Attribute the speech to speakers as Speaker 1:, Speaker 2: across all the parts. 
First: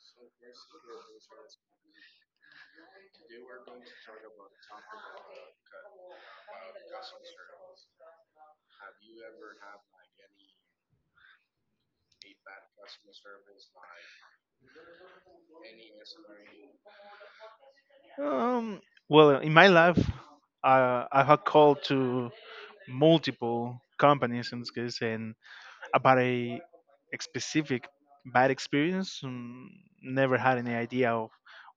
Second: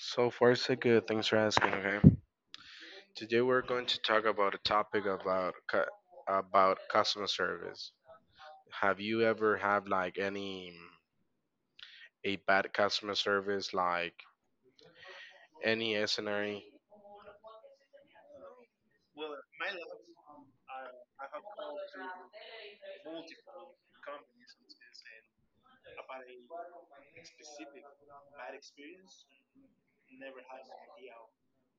Speaker 1: So far, so good. Thanks for asking. Okay. Today we're going to talk about a topic about about customer service. Have you ever had like any a bad customer service, like any scenario?
Speaker 2: Um, well, in my life, I have called to multiple companies in this case, and about a specific bad experience, never had any idea of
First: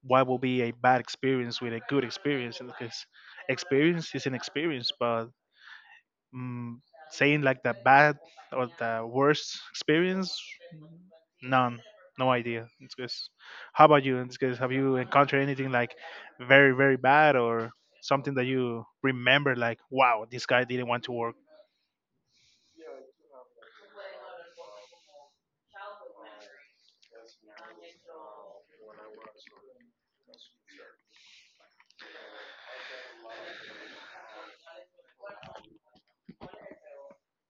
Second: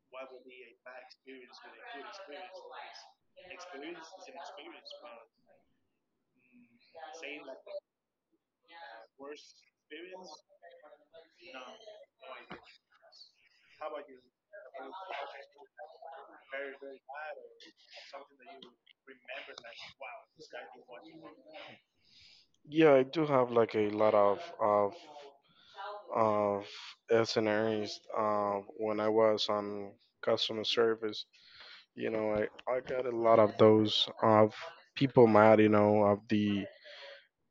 Speaker 2: what will be a bad experience with a good experience. In this case, experience is an experience, but um, saying like the bad or the worst experience. None. No idea. It's good. How about you? It's good. Have you encountered anything like very, very bad or something that you remember like, wow, this guy didn't want to work?
Speaker 1: Yeah, I do have like a lot of of scenarios when I was on customer service. You know, I got a lot of those of people mad, you know, of the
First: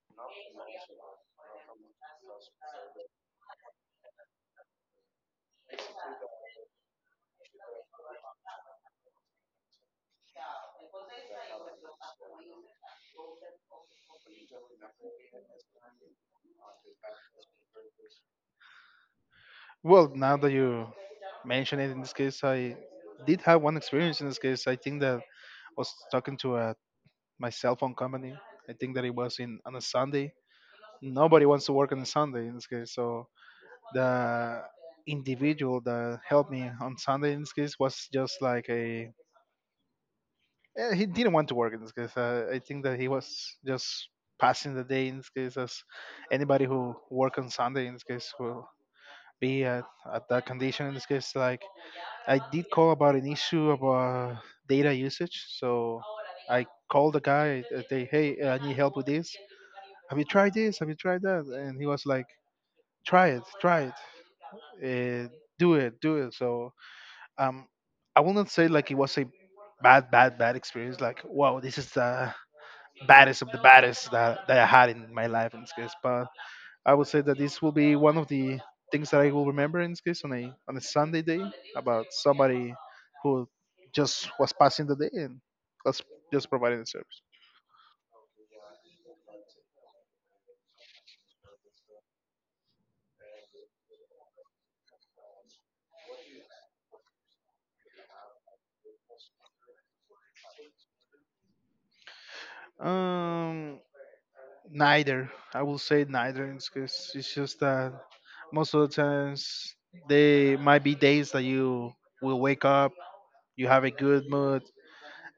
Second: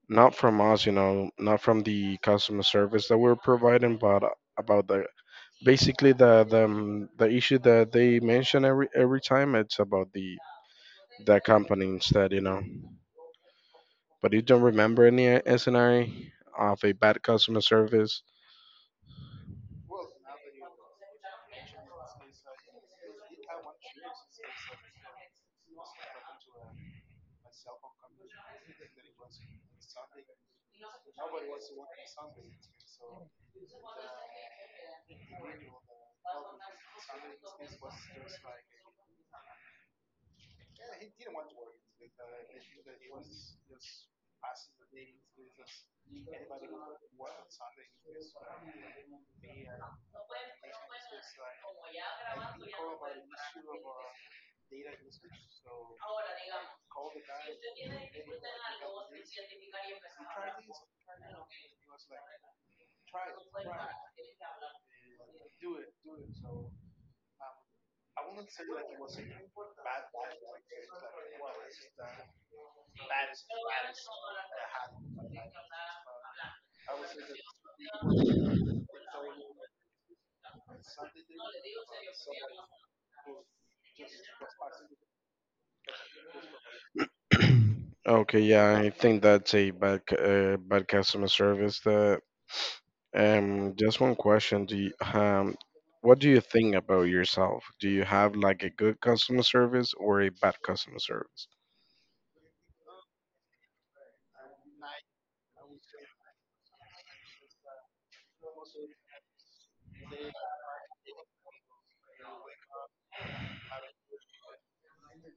Speaker 1: not from us, you know, not from the customer service that we're providing, but about the basically the the issue that they mention every time it's about the company instead, you know. But you don't remember any scenario of a bad customer service.
Speaker 2: Well, now that you mention it, in this case, I did have one experience in this case. I think that I was talking to a, my cell phone company. I think that it was in on a Sunday. Nobody wants to work on a Sunday in this case. So the individual that helped me on Sunday in this case was just like a. He didn't want to work in this case. I think that he was just passing the day in this case, as anybody who work on Sunday in this case will be at that condition in this case. Like, I did call about an issue about data usage, so I called the guy. I say, hey, I need help with this. Have you tried this? Have you tried that? And he was like, try it, uh, do it, do it. So um, I will not say like it was a bad, bad, bad experience. Like, wow, this is baddest of the baddest that I had in my life in this case. But I would say that this will be one of the things that I will remember in this case on a Sunday day about somebody who just was passing the day and was just providing the service.
Speaker 1: Okay, yeah, I think that's a bad customer service. That Just one question. What do you think about yourself? Do you have like a good customer service or a bad customer service?
Speaker 2: Um, Neither. I will say neither in this case. It's just that most of the times there might be days that you will wake up, you have a good mood,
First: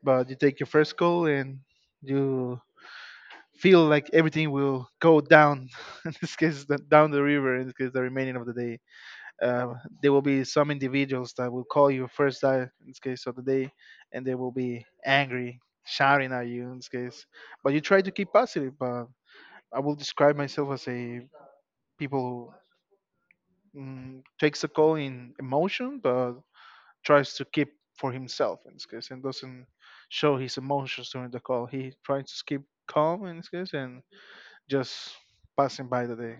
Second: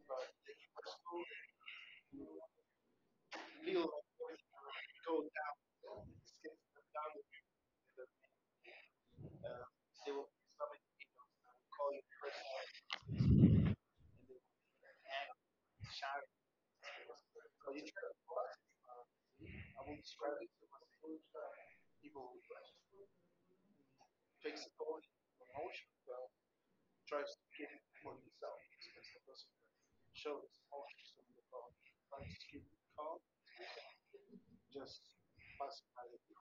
Speaker 2: but you take your first call and you feel like everything will go down in this case the, down the river in this case the remaining of the day. uh, there will be some individuals that will call you first time in this case of the day, and they will be angry, shouting at you in this case, but you try to keep positive. But I will describe myself as a people who takes a call in emotion but tries to keep for himself in this case and doesn't show his emotions during the call. He tries to keep calm in this case and just passing by the day.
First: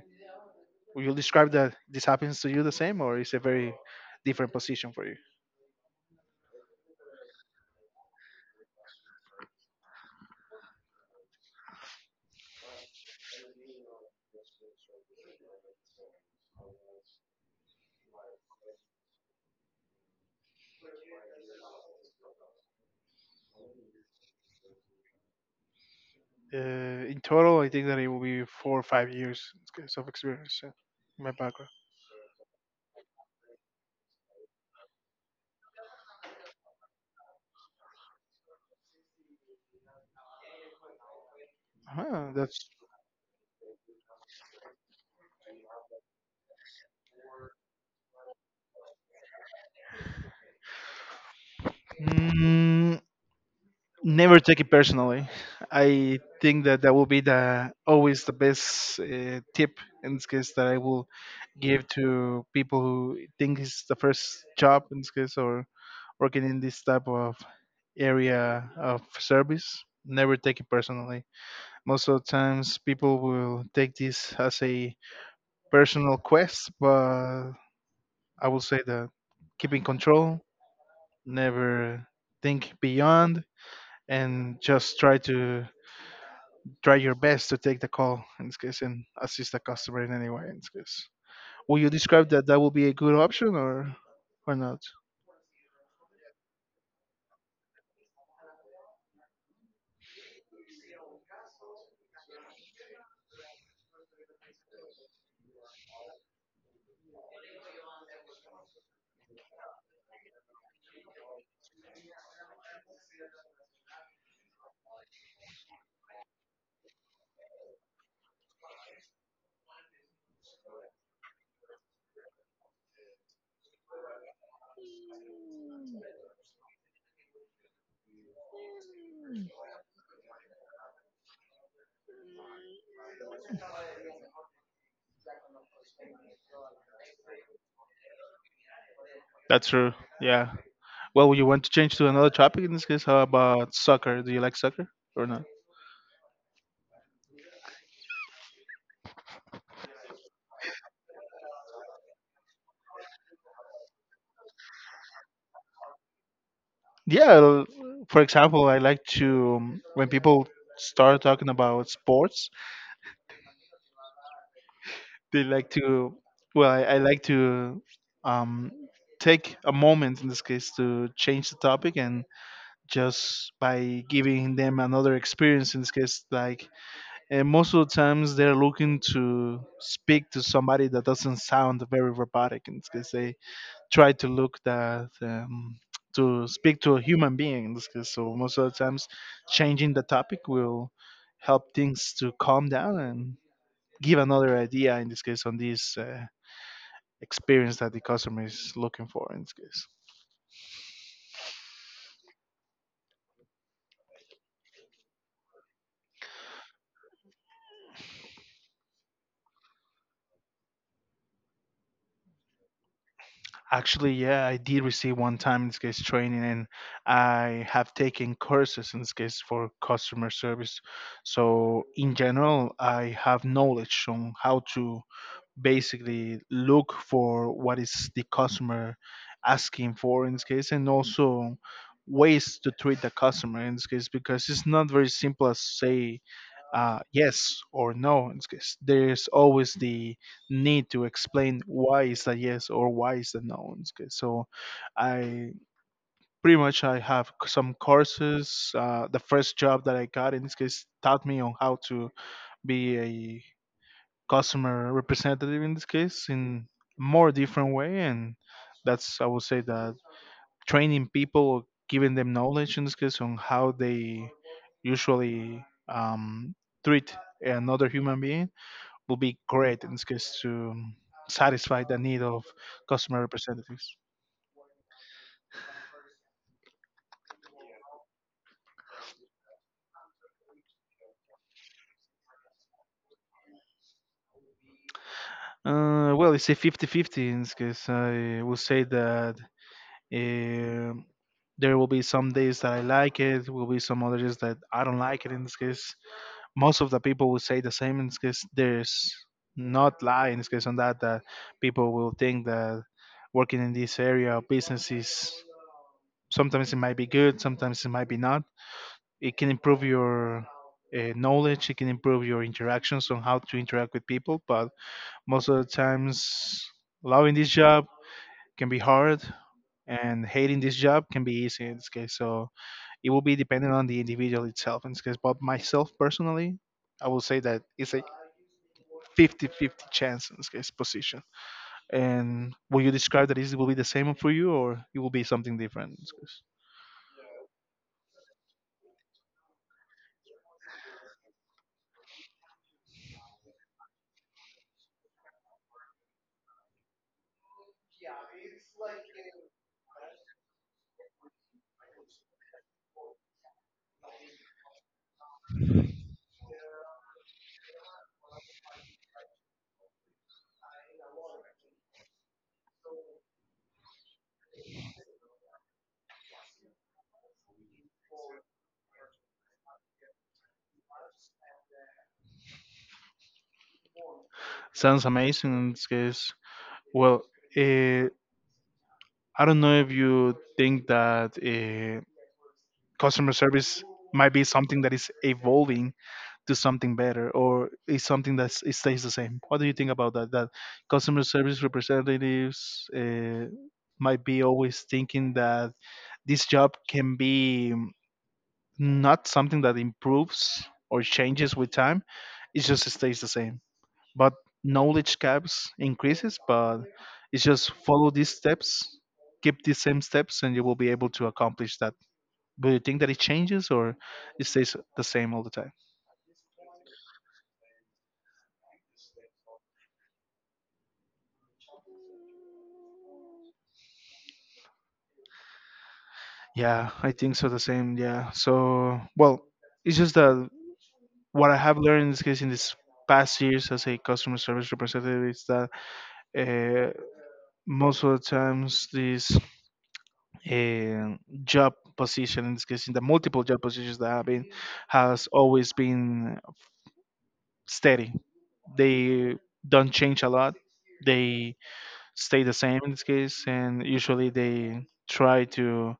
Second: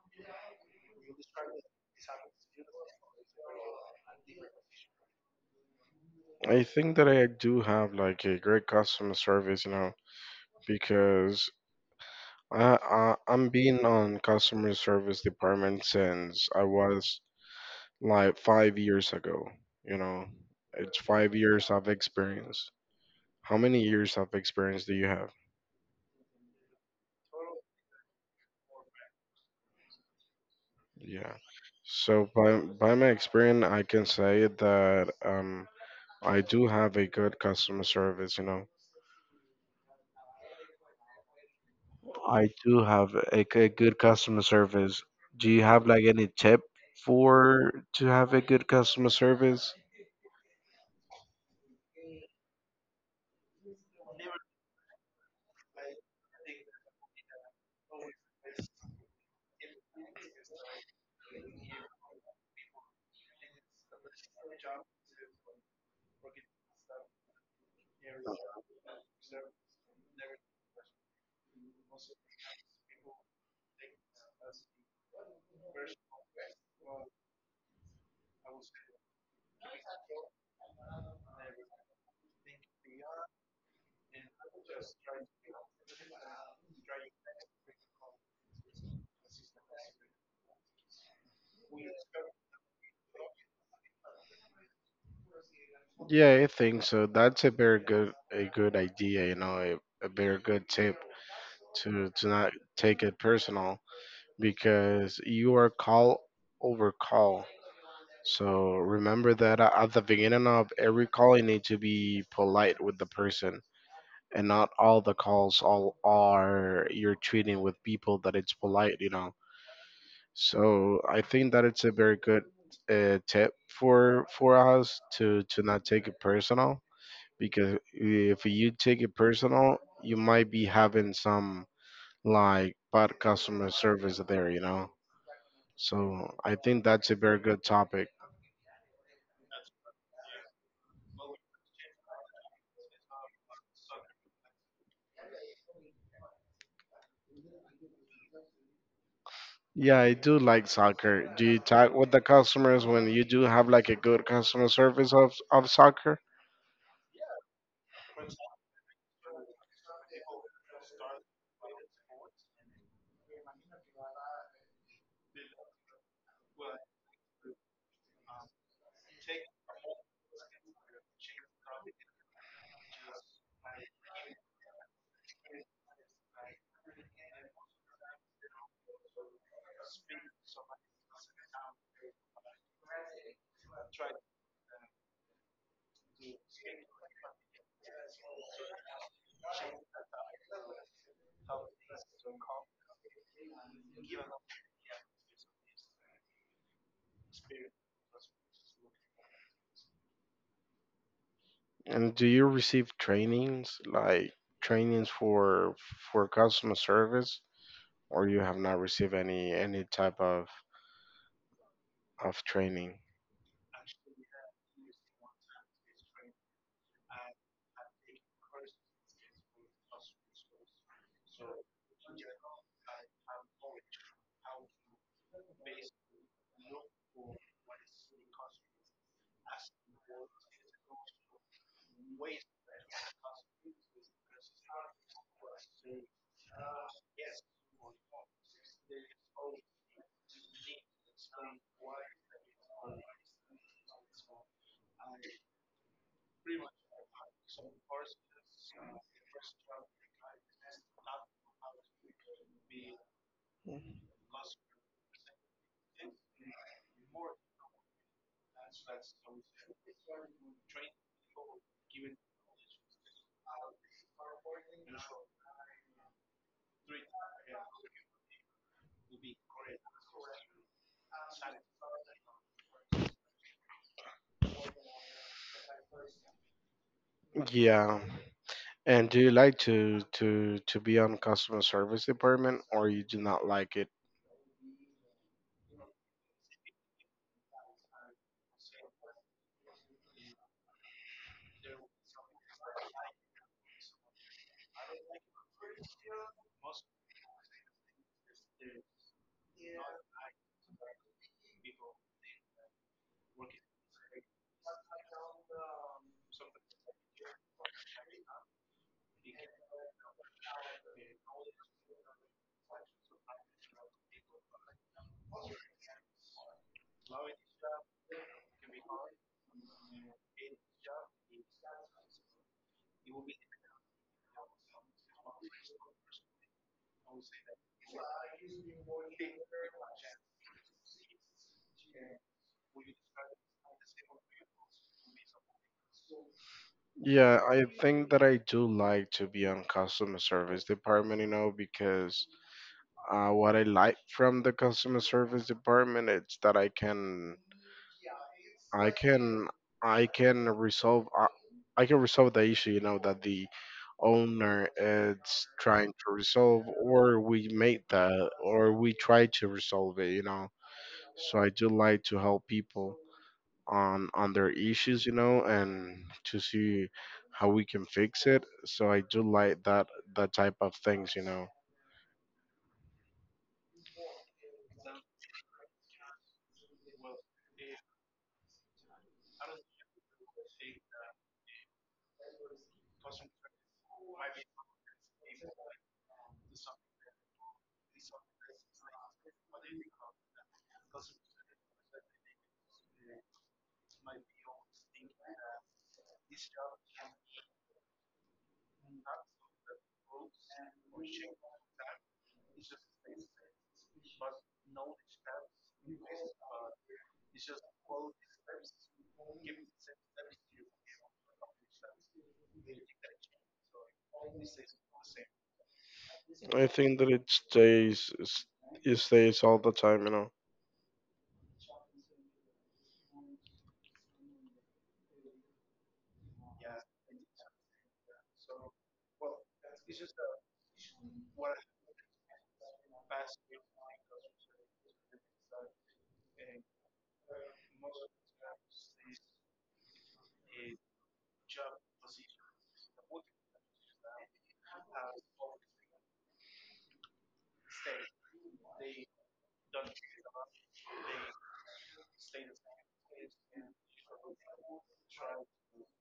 Speaker 2: Will you describe that this happens to you the same, or is a very different position for you?
Speaker 1: I think that I do have like a great customer service, you know, because I I'm been on customer service department since I was like 5 years ago. You know, it's 5 years of experience. How many years of experience do you have?
Speaker 2: In total, I think that it will be 4 or 5 years in case of experience, in my
Speaker 1: Yeah.
Speaker 2: background.
Speaker 1: So by my experience, I can say that I do have a good customer service. You know,
Speaker 2: Uh-huh,
Speaker 1: I
Speaker 2: that's.
Speaker 1: do have a good customer service. Do you have like any tip for to have a good customer service?
Speaker 2: Mm, never take it personally. I think that that will be the always the best tip in this case that I will give to people who think it's the first job in this case or working in this type of area of service. Never take it personally. Most of the times, people will take this as a personal quest, but I will say that keep in control, never think beyond, and just try to try your best to take the call in this case and assist the customer in any way in this case. Will you describe that that would be a good option or not?
Speaker 1: Yeah, I think so. That's a very good a good idea, you know, a very good tip to not take it personal because you are call over call. So remember that at the beginning of every call, you need to be polite with the person, and not all the calls all are you're treating with people that it's polite, you know. So I think that it's a very good tip for us to not take it personal because if you take it personal, you might be having some like bad customer service there, you know. So I think that's a very good topic.
Speaker 2: That's true. Yeah. Well, would you want to change to another topic in this case? How about soccer? Do you like soccer or not?
Speaker 1: Yeah, I do like soccer. Do you talk with the customers when you do have like a good customer service of soccer?
Speaker 2: Yeah. For example, I like to when people start talking about sports, they like to. Well, I like to um, take a moment in this case to change the topic and just by giving them another experience in this case, like, and most of the times they're looking to speak to somebody that doesn't sound very robotic in this case. They try to look that to speak to a human being in this case, so most of the times changing the topic will help things to calm down and give another idea in this case on this experience that the customer is looking for in this case.
Speaker 1: And do you receive trainings like trainings for customer service, or you have not received any type of training?
Speaker 2: Actually, yeah, I did receive one time in this case training, and I have taken courses in this case for customer service. So, in general, I have knowledge on how to basically look for what is the customer asking for in this case, and also ways to treat the customer in this case, because it's not very simple as say yes or no. It's 'cause there's always the need to explain why is that yes or why is that no. So I pretty much some courses. The first job that I got in this case taught me on how to be a customer representative in this case in more different way, and that's, I would say that training people, giving them knowledge in this case on how they usually treat another human being will be great in this case to satisfy the need of customer representatives?
Speaker 1: Yeah. And do you like to to be on customer service department or you do not like it?
Speaker 2: Well, it's a 50-50 in this case. I will say that uh, there will be some days that I like it, will be some other days that I don't like it in this case. Most of the people will say the same in this case. There's not lie in this case on that that people will think that working in this area of business is, sometimes it might be good, sometimes it might be not. It can improve your knowledge, it can improve your interactions on how to interact with people, but most of the times loving this job can be hard and hating this job can be easy in this case, so it will be dependent on the individual itself in this case. But myself personally, I will say that it's a 50-50 chance in this case position, and will you describe that it will be the same for you or it will be something different in this case?
Speaker 1: Yeah, I think that I do like to be on customer service department, you know, because what I like from the customer service department it's that I can I can resolve uh, I can resolve the issue, you know, that the owner is trying to resolve or we make that or we try to resolve it, you know. So I do like to help people on their issues, you know, and to see how we can fix it. So I do like that that type of things, you know.
Speaker 2: Sounds amazing in this case. Well, uh, I don't know if you think that customer service might be something that is evolving to something better, or is something that it stays the same. What do you think about that? That customer service representatives might be always thinking that this job can be not something that improves or changes with time; it just stays the same, but knowledge gaps increases, but it's just follow these steps, keep these same steps and you will be able to accomplish that. Do you think that it changes or it stays the same all the time?
Speaker 1: I think that it stays all the time, you know.
Speaker 2: Yeah, I think so, the same, yeah. So well, it's just that what I have learned in this case in this past years as a customer service representative is that uh, most of the times this uh, job position in this case in the multiple job positions that I've been has always been steady. They don't change a lot. They stay the same in this case, and usually they try to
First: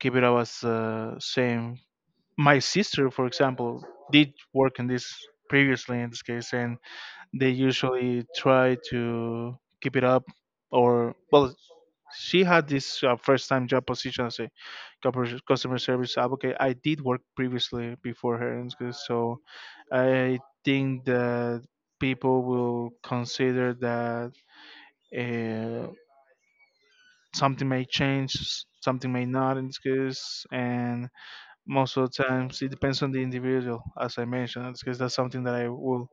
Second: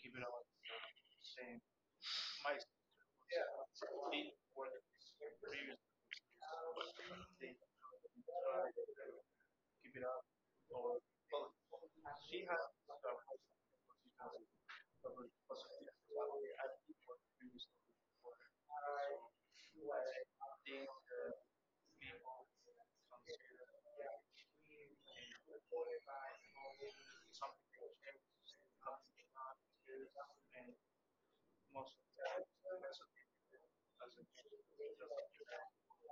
Speaker 2: keep it up as same. My sister, for example, did work in this previously in this case, and they usually try to keep it up, or well, she had this first time job position as a customer service advocate. I did work previously before her, and so I think that people will consider that uh, something may change, something may not in this case, and most of the times it depends on the individual, as I mentioned. In this case, that's something that I would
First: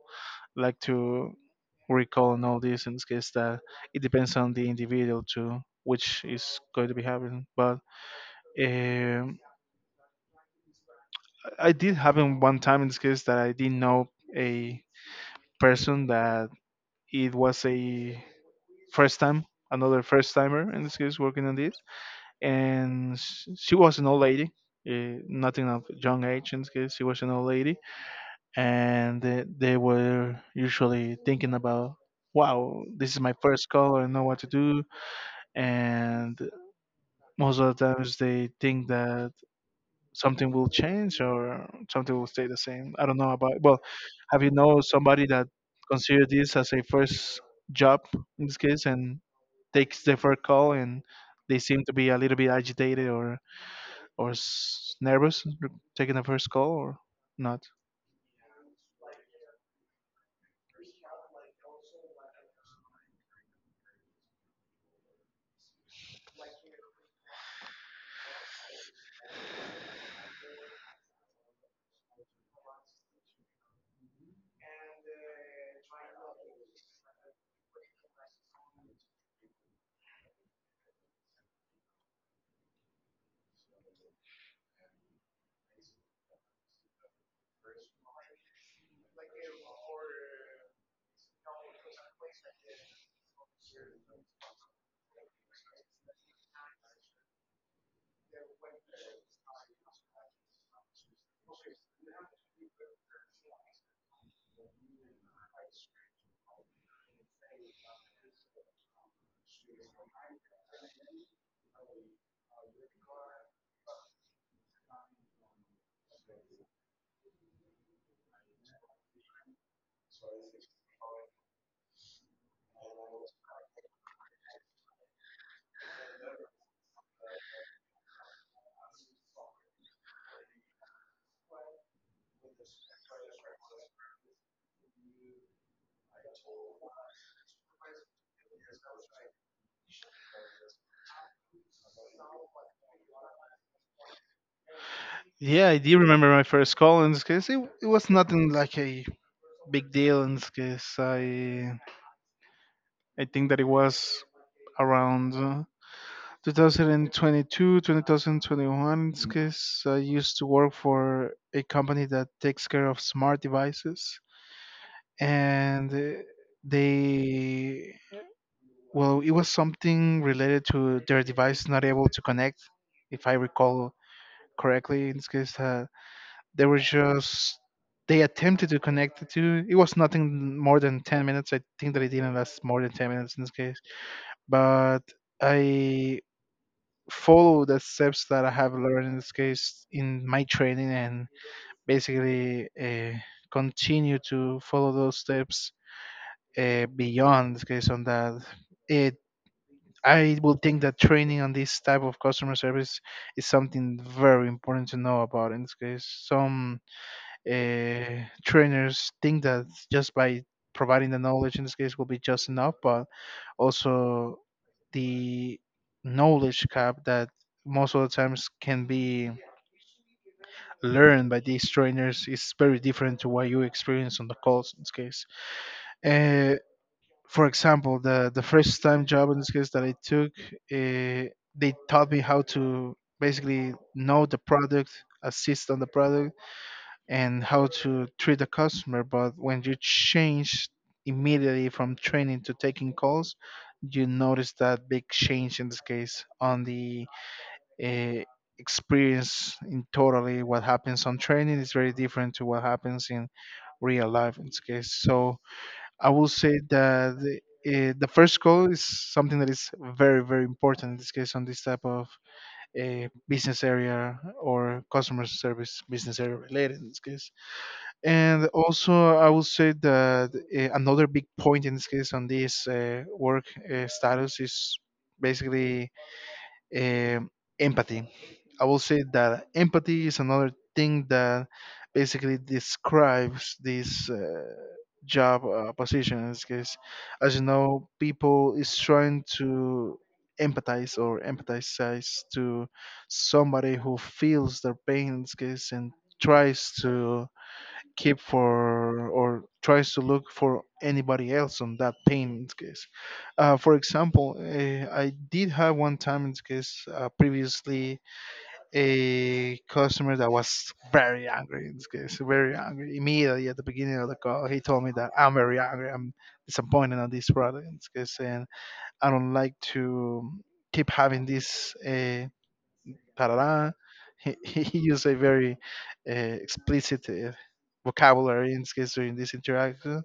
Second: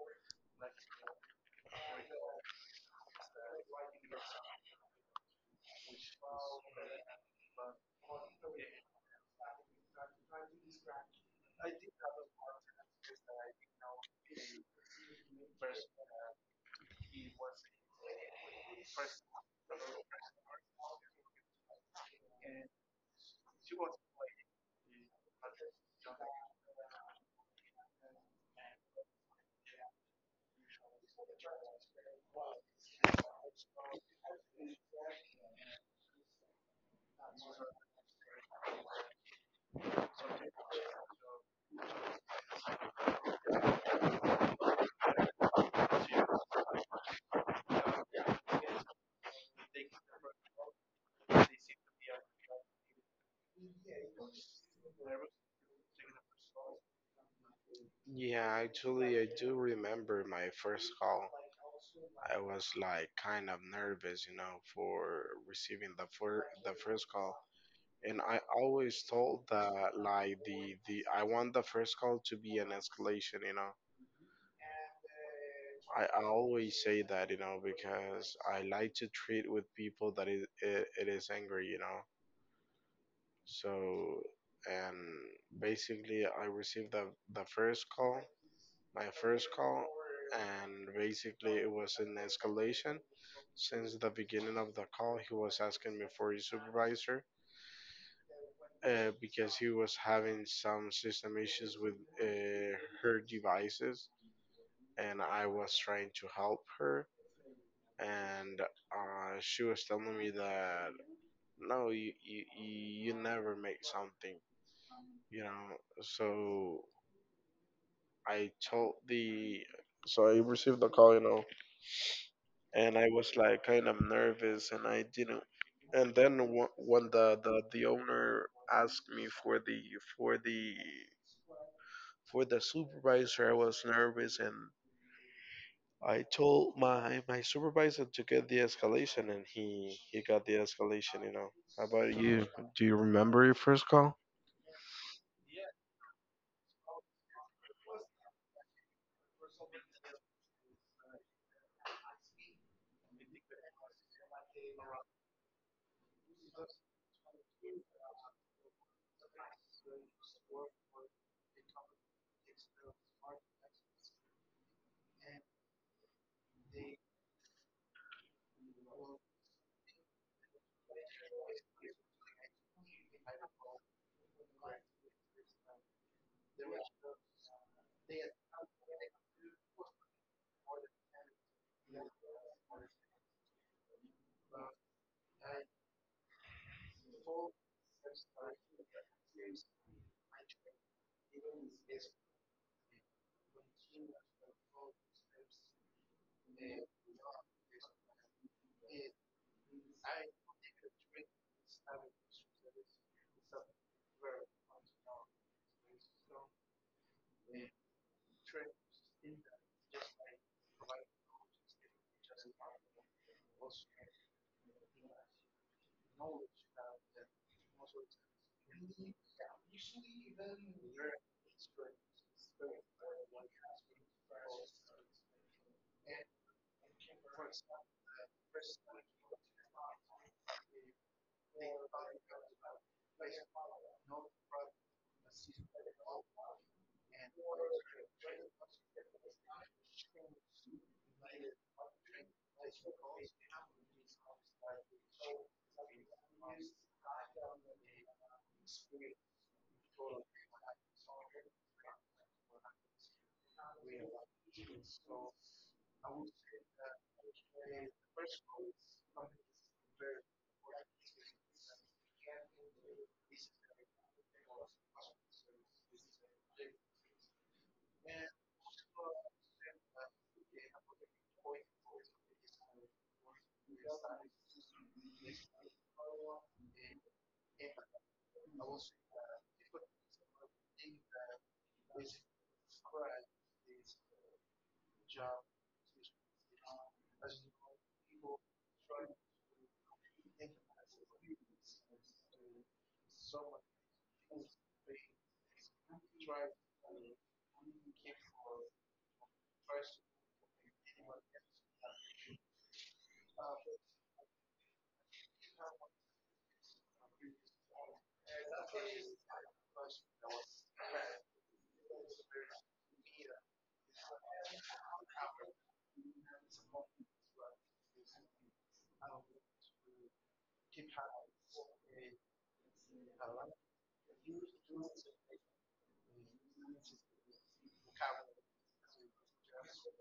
Speaker 2: like to recall and all this in this case, that it depends on the individual too, which is going to be happening. But um, I did happen one time in this case that I didn't know a person that it was a first time, another first timer in this case working on this, and she was an old lady, nothing of young age in this case. She was an old lady, and they were usually thinking about, wow, this is my first call, I don't know what to do, and most of the times they think that something will change or something will stay the same. I don't know about. Well, have you know somebody that considered this as a first job in this case and takes the first call and they seem to be a little bit agitated or or nervous taking the first call or not?
Speaker 1: Yeah, actually, I do remember my first call. I was like kind of nervous, you know, for receiving the the first call. And I always told that like the I want the first call to be an escalation, you know. I always say that, you know, because I like to treat with people that it is angry, you know. So, and basically, I received the first call, my first call, and basically it was an escalation. Since the beginning of the call, he was asking me for his supervisor. Because he was having some system issues with uh, her devices, and I was trying to help her. And she was telling me that no, you you never make something, you know. So I told the so I received the call, you know, and I was like kind of nervous, and I didn't. And then when the owner asked me for the for the for the supervisor. I was nervous and I told my supervisor to get the escalation, and he got the escalation. You know. How about you? Do you remember your first call?
Speaker 2: Yeah, I do remember my first call in this case. It was nothing like a big deal in this case. I think that it was around 2022, 2021, because I used to work for a company that takes care of smart devices. And they, well, it was something related to their device not able to connect, if I recall correctly. In this case, they were just, they attempted to connect the two. It was nothing more than 10 minutes. I think that it didn't last more than 10 minutes in this case. But I follow the steps that I have learned in this case in my training and basically continue to follow those steps beyond this case on that. It, I would think that training on this type of customer service is something very important to know about in this case. Some trainers think that just by providing the knowledge in this case will be just enough, but also the knowledge gap that most of the times can be learned by these trainers is very different to what you experience on the calls in this case. Uh, for example, the first time job in this case that I took, uh, they taught me how to basically know the product, assist on the product, and how to treat the customer. But when you change immediately from training to taking calls, you notice that big change in this case on the uh, experience in totally what happens on training is very different to what happens in real life in this case. So I will say that the first goal is something that is very very important in this case on this type of business area or customer service business area related in this case. And also I will say that another big point in this case on this work status is basically um, empathy. I will say that empathy is another thing that basically describes this job position. Because, as you know, people is trying to empathize or empathize to somebody who feels their pain in this case and tries to keep for or tries to look for anybody else on that pain in this case. For example, I did have one time in this case previously a customer that was very angry in this case, very angry. Immediately at the beginning of the call, he told me that I'm very angry, I'm disappointed on this product in this case, and I don't like to keep having this. Tarara. He used a very uh, explicit vocabulary in this case during this interaction,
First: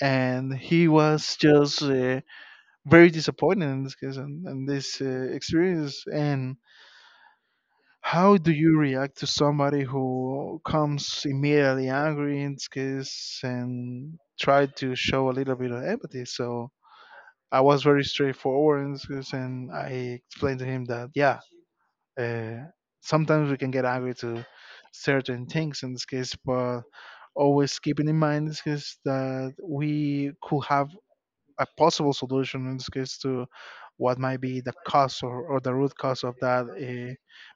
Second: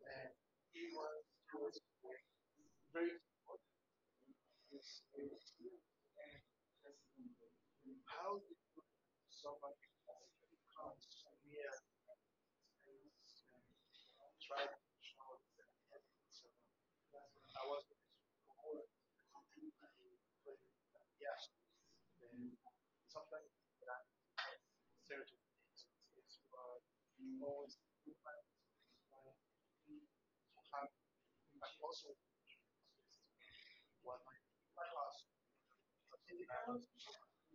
Speaker 2: and he was just very disappointed in this case and this experience. And how do you react to somebody who comes immediately angry in this case and try to show a little bit of empathy? So I was very straightforward in this case, and I explained to him that yeah, Uh, sometimes we can get angry to certain things in this case, but always keeping in mind in this case that we could have a possible solution in this case to what might be the cause or the root cause of that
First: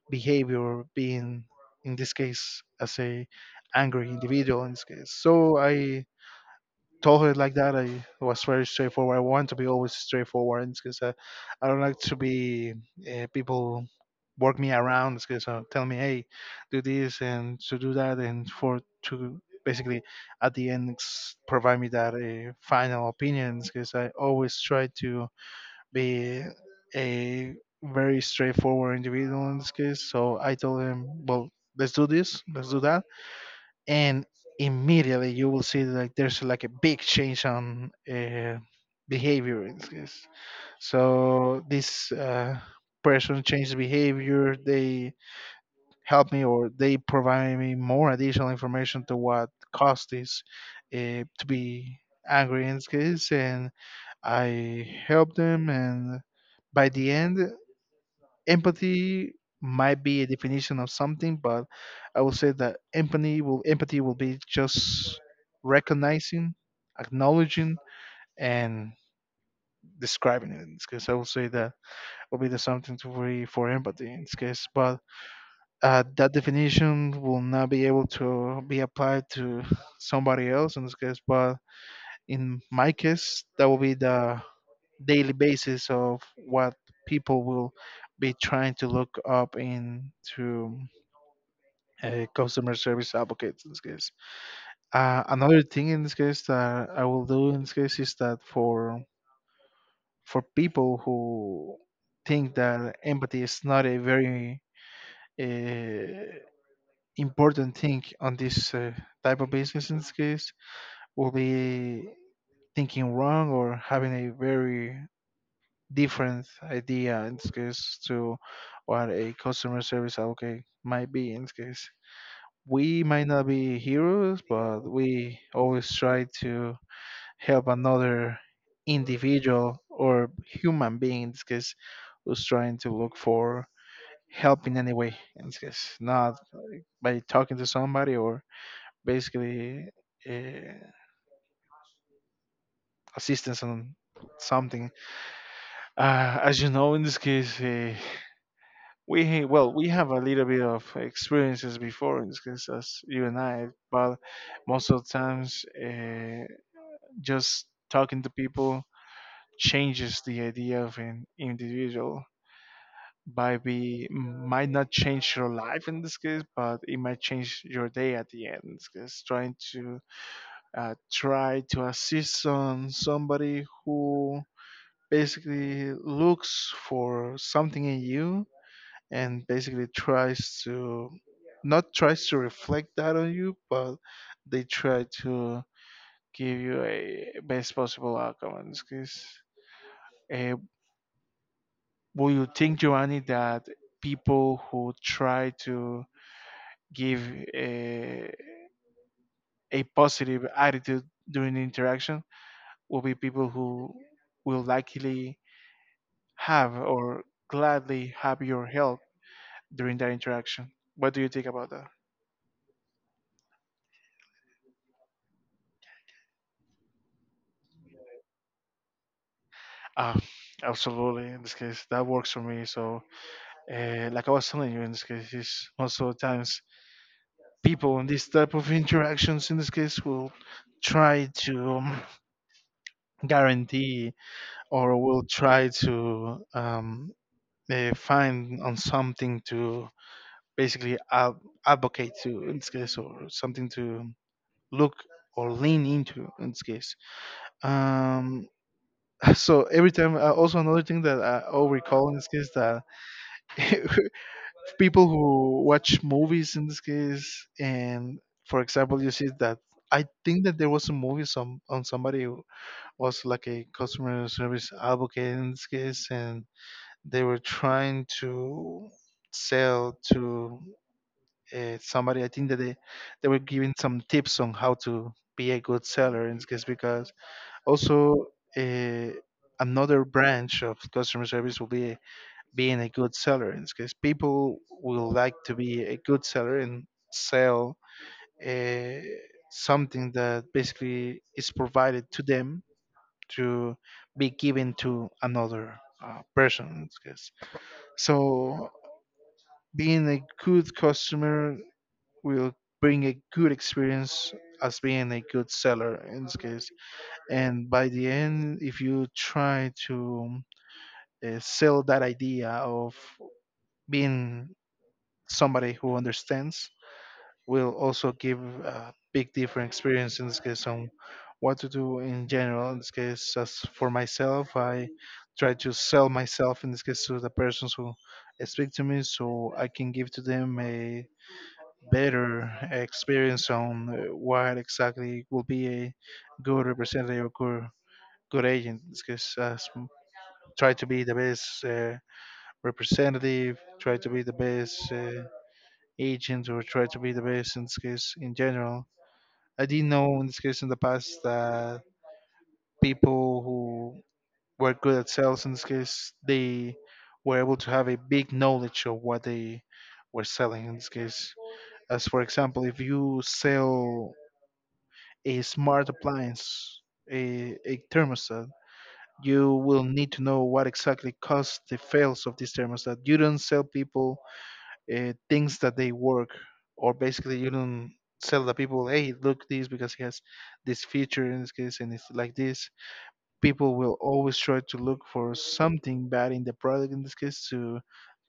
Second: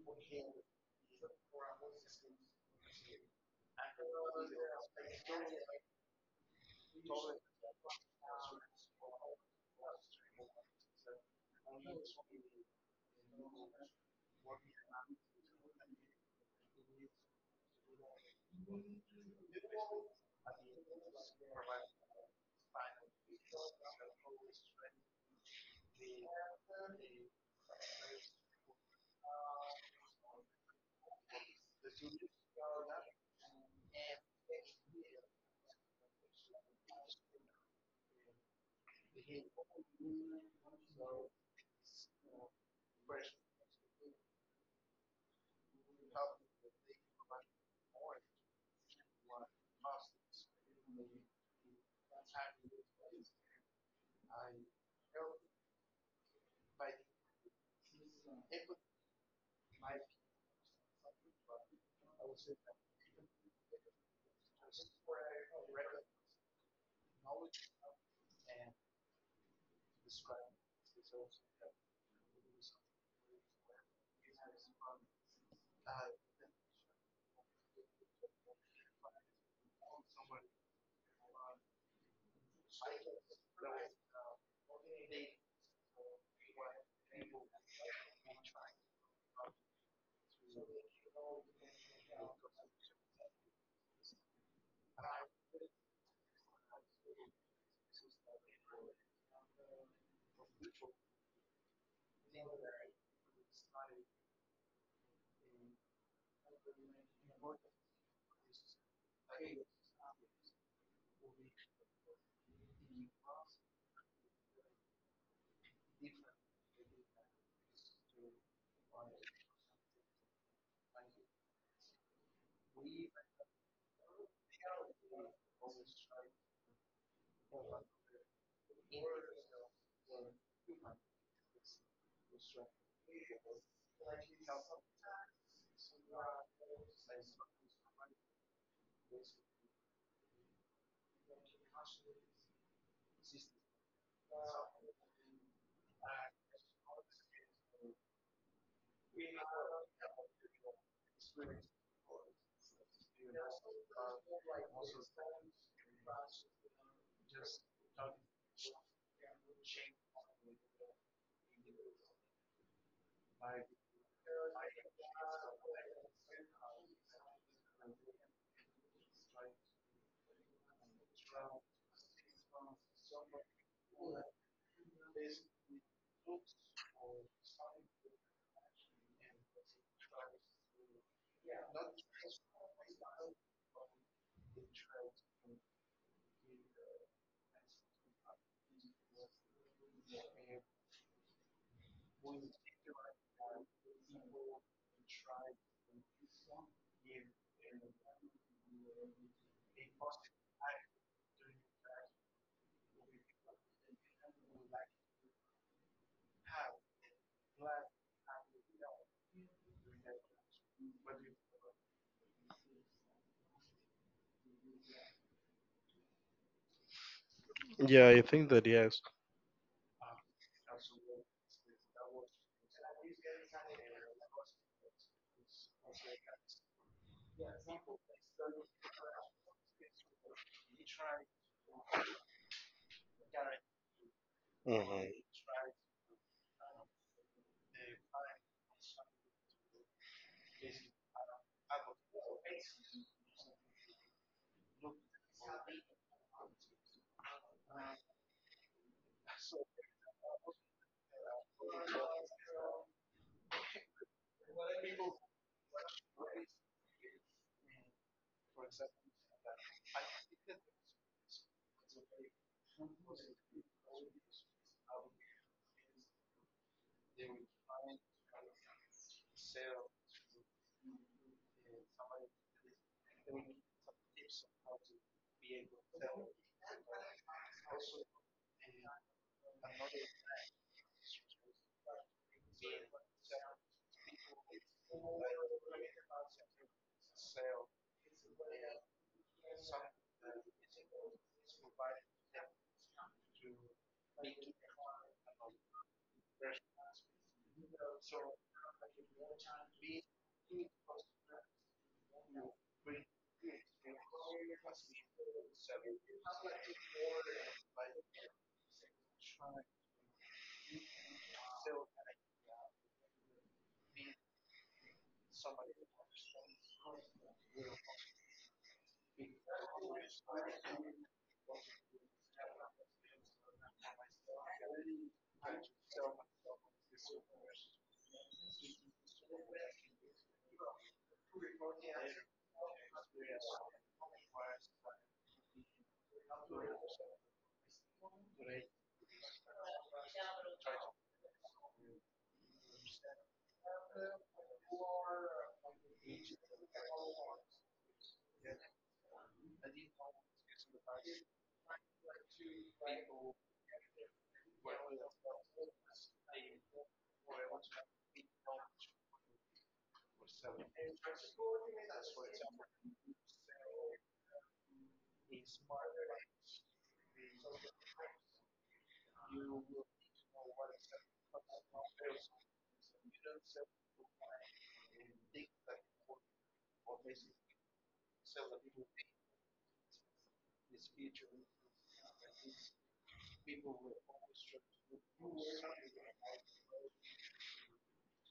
Speaker 2: behavior being in this case as a angry individual in this case so I told her like that. I was very straightforward. I want to be always straightforward because I don't like to be people work me around because tell me, hey, do this and to do that and for to basically at the end s- provide me that final opinions because I always try to be a very straightforward individual in this case. So I told him, well, let's do this, let's do that and immediately you will see like there's like a big change on behavior. So this person changed behavior. They help me or they provide me more additional information to what caused this to be angry in this case, and I help them. And by the end empathy might be a definition of something, but I would say that empathy will be just recognizing, acknowledging, and describing it. In this case, I would say that will be the something to be for empathy in this case. But that definition will not be able to be applied to somebody else in this case. But in my case, that will be the daily basis of what people will be trying to look up into customer service advocates in this case. Another thing in this case that I will do in this case is that for people who think that empathy is not a very uh, important thing on this type of business in this case will be thinking wrong or having a very different idea in this case to what a customer service advocate might be in this case we might not be heroes, but we always try to help another individual or human being in this case who's trying to look for help in any way in this case, not by talking to somebody or basically uh, assistance on something. As you know, in this case, we we have a little bit of experiences before in this case, as you and I, but most of the times. Just talking to people changes the idea of an individual by be might not change your life in this case but it might change your day at the end in this case trying to try to assist on somebody who basically looks for something in you and basically tries to not tries to reflect that on you but they try to give you a best possible outcome in this case. Uh, would you think, Giovanni, that people who try to give a, a positive attitude during the interaction will be people who will likely have or gladly have your help during that interaction? What do you think about that?
Speaker 1: Yeah, I think that yes.
Speaker 2: Uh, Absolutely. In this case, that works for me. So, like I was telling you, in this case, is also of times people in this type of interactions, in this case, will try to guarantee
Speaker 1: Hmm.
Speaker 2: or will try to find on something to basically advocate to in this case or something to look or lean into in this case um, so every time also another thing that I all recall in this case that people who watch movies in this case and for example you see that I think that there was a movie some on somebody who was like a customer service advocate in this case and they were trying to sell to somebody. I think that they were giving some tips on how to be a good seller in this case because also uh, another branch of customer service will be being a good seller in this case. People will like to be a good seller and sell uh, something that basically is provided to them to be given to another person in this case. So being a good customer will bring a good experience as being a good seller in this case. And by the end, if you try to sell that idea of being somebody who understands, will also give a big different experience in this case on what to do in general. In this case, as for myself, I try to sell myself in this case to the persons who speak to me so I can give to them a better experience on what exactly will be a good representative or good, good agent. Because try to be the best representative, try to be the best agent, or try to be the best in this case in general. I didn't know in this case in the past that people who were good at sales in this case they were able to have a big knowledge of what they were selling in this case as for example if you sell a smart appliance, a thermostat, you will need to know what exactly caused the fails of this thermostat. You don't sell people things that they work, or basically you don't sell the people, hey, look this because it has this feature in this case and it's like this. People will always try to look for something bad in the product in this case to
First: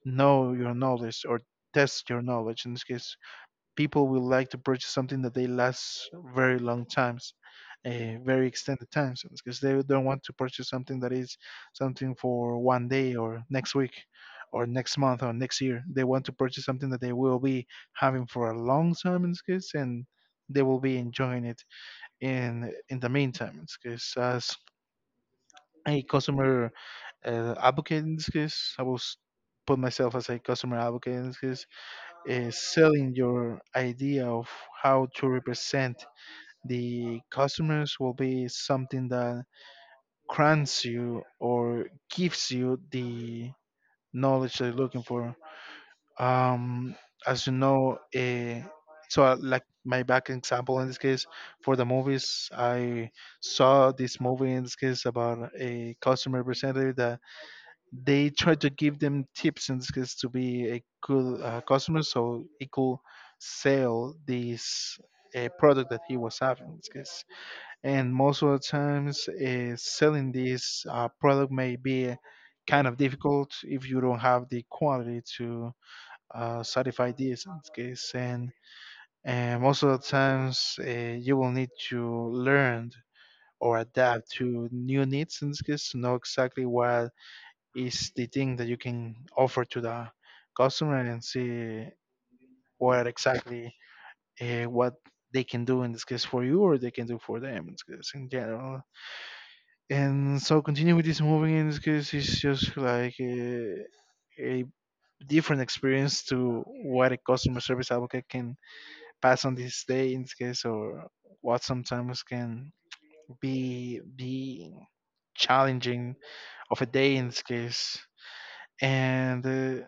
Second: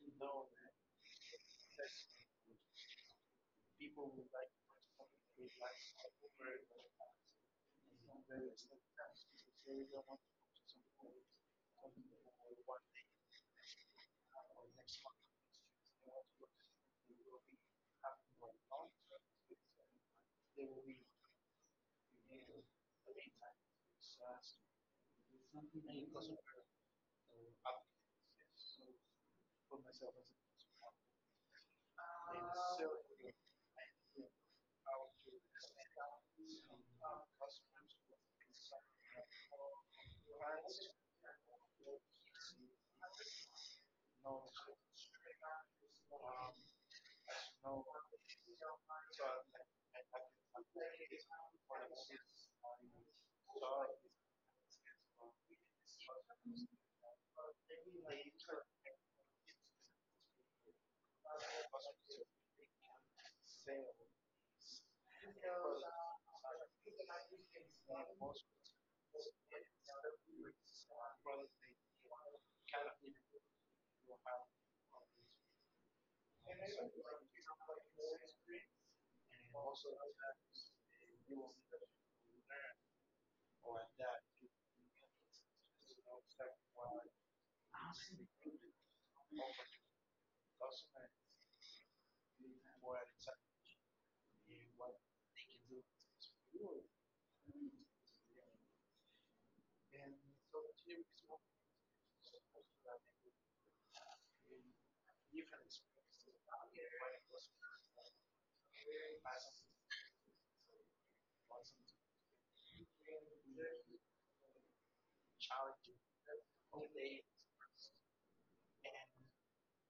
Speaker 2: know your knowledge or test your knowledge in this case people will like to purchase something that they last very long times, very extended times, because they don't want to purchase something that is something for one day or next week or next month or next year. They want to purchase something that they will be having for a long time in this case, and they will be enjoying it in the meantime. In this case, as a customer advocate in this case, put myself as a customer advocate in this case selling your idea of how to represent the customers will be something that grants you or gives you the knowledge they're looking for. Um, as you know, like my back example in this case for the movies, I saw this movie in this case about a customer representative that they try to give them tips in this case to be a good customer so he could sell this product that he was having in this case. And most of the times selling this product may be kind of difficult if you don't have the quality to satisfy this in this case, and most of the times you will need to learn or adapt to new needs in this case to know exactly what is the thing that you can offer to the customer, and see what exactly what they can do in this case for you or they can do for them in this case in general. And so continue with this movie in this case is just like a different experience to what a customer service advocate can pass on this day in this case, or what sometimes can be the challenging of a day in this case. And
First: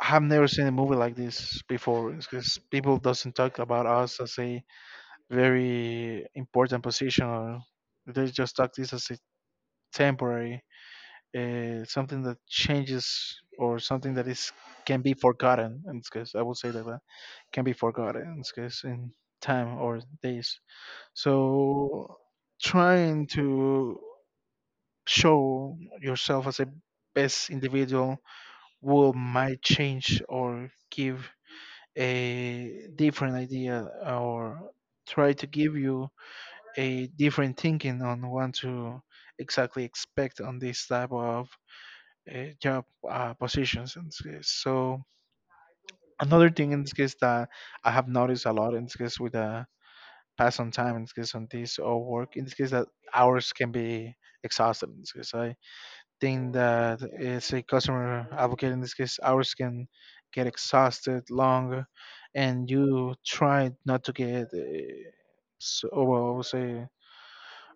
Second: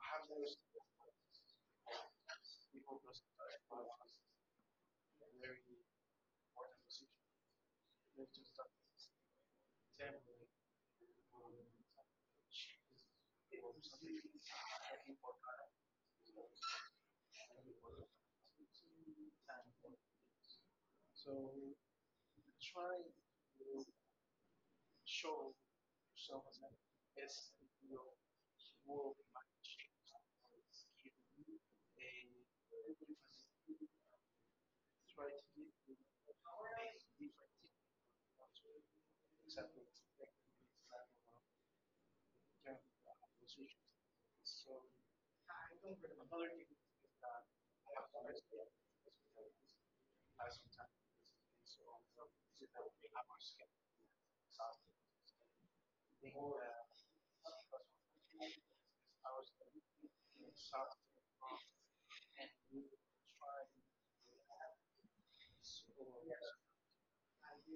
Speaker 2: I have never seen a movie like this before because people doesn't talk about us as a very important position. Or they just talk this as a temporary, something that changes or something that is can be forgotten. In this case, I would say that can be forgotten in this case in time or days. So trying to show yourself as a best individual will might change or give a different idea, or try to give you a different thinking on what to exactly expect on this type of job positions in this case. So another thing in this case that I have noticed a lot in this case with the pass on time in this case on this or work in this case, that hours can be exhausted in this case. I thing that is a customer advocate in this case ours can get exhausted longer, and you try not to get so well I would say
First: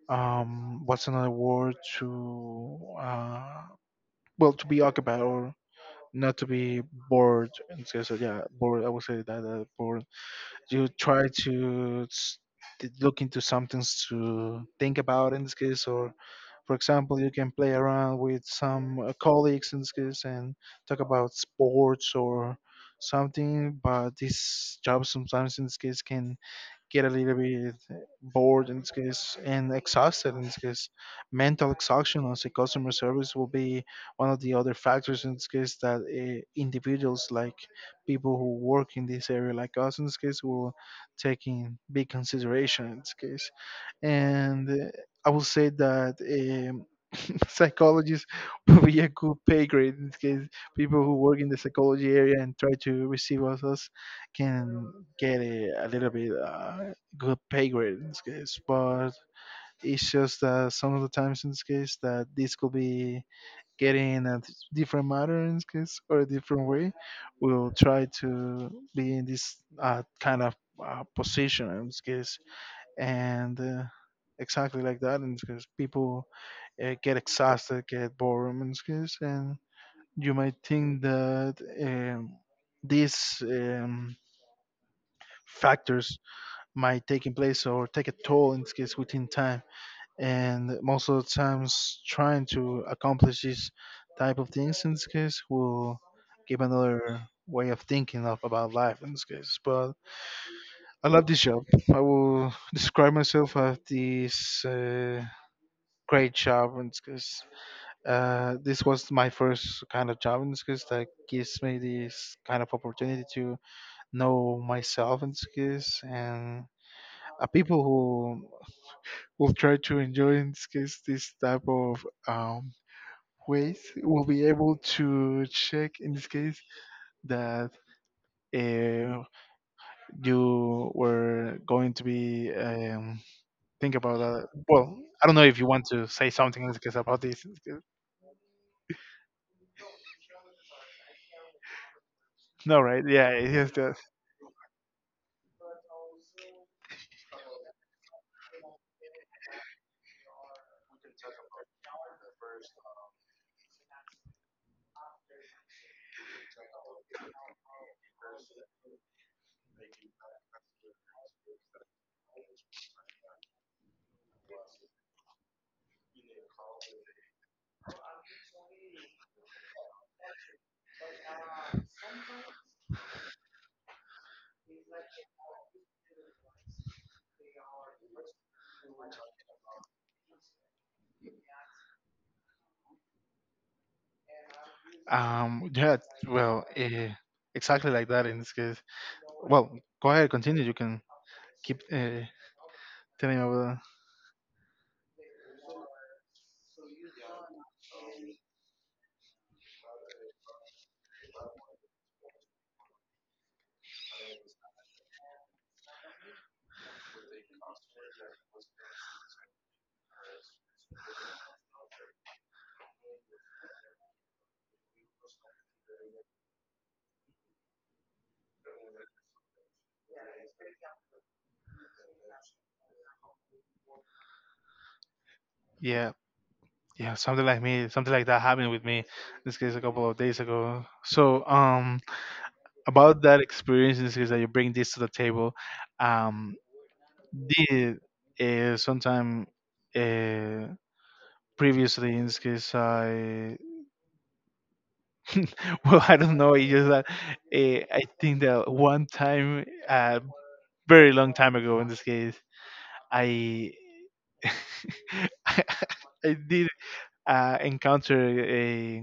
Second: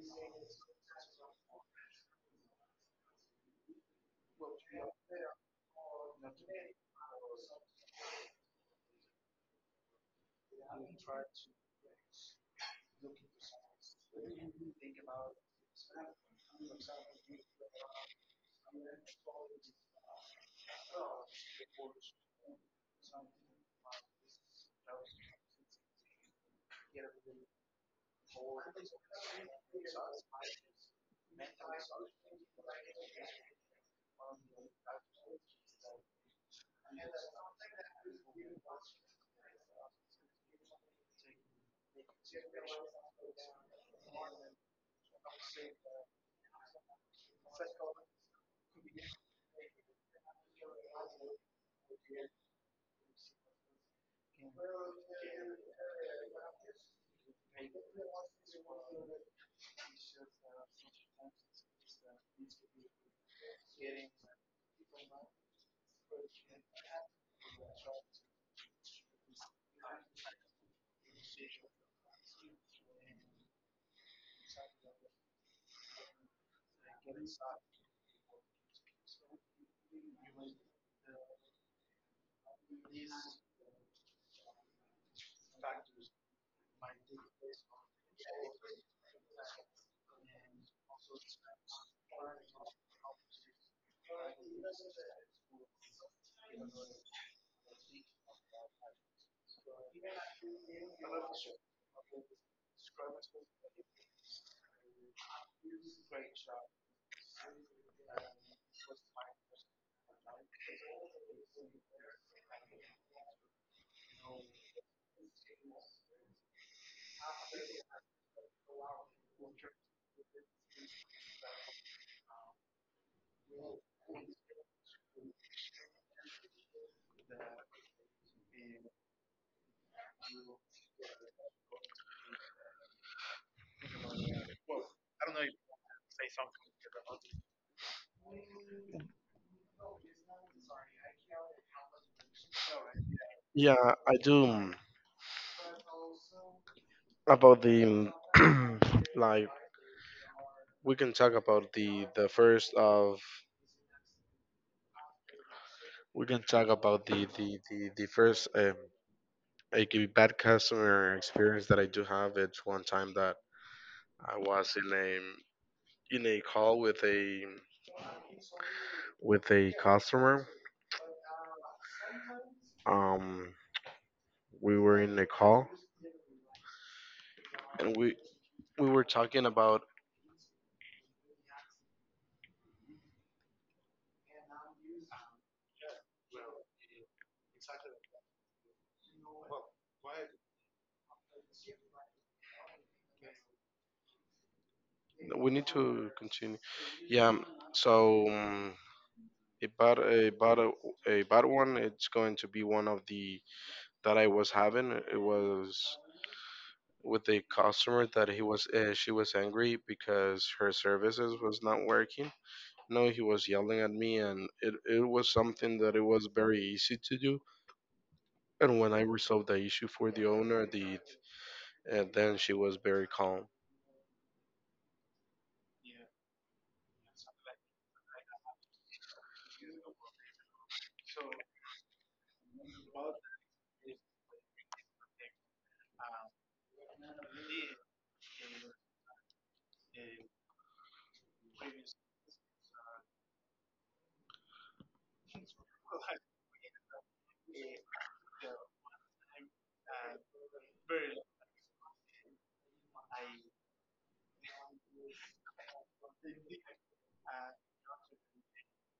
Speaker 2: what's another word to well, to be occupied or not to be bored. And this so yeah, bored, I would say that bored, you try to to look into something to think about in this case, or for example, you can play around with some colleagues in schools and talk about sports or something, but this job sometimes in this case can get a little bit bored in this case and exhausted in this case. Mental exhaustion as a customer service will be one of the other factors in this case that individuals like people who work in this area like us in this case will take in big consideration in this case. And I will say that psychologists will be a good pay grade in this case. People who work in the psychology area and try to receive us can get a little bit good pay grade in this case, but it's just that some of the times in this case that this could be getting a different matter in this case or a different way. We'll try to be in this kind of position in this case. And exactly like that. And because people get exhausted, get bored, and, and you might think that um, these factors might take in place or take a toll in this case within time. And most of the times, trying to accomplish these type of things in this case will give another way of thinking of about life in this case. But I love this job. I will describe myself as this. Great job, and because this was my first kind of job, and because that gives me this kind of opportunity to know myself and skills, and people who will try to enjoy in this case this type of ways will be able to check in this case that uh, you were going to be think about that. Well, I don't know if you want to say something in this case about this. No, right, yeah, it's
Speaker 1: Yeah,
Speaker 2: just
Speaker 1: I do. About the like, we can talk about the first of we can talk about the first like, bad customer experience that I do have. It's one time that I was in a call with a customer. Um, we were in a call and we were talking about
Speaker 2: Yeah, well, exactly like that in this case. Well, go ahead, continue. You can keep telling me about.
Speaker 1: we need to continue. Yeah. um, So a bad a bad one. It's going to be one of the that I was having. It was with a customer that he was she was angry because her services was not working. No, he was yelling at me, and it was something that it was very easy to do. And when I resolved the issue for the owner, the and then she was very calm.
Speaker 2: Yeah, yeah, something like me, something like that happened with me. This case a couple of days ago. So, about that experience, in this case that you bring this to the table, um, did sometime uh, previously in this case I well I don't know, it's just that I think that one time very long time ago in this case, I i, I did encounter a,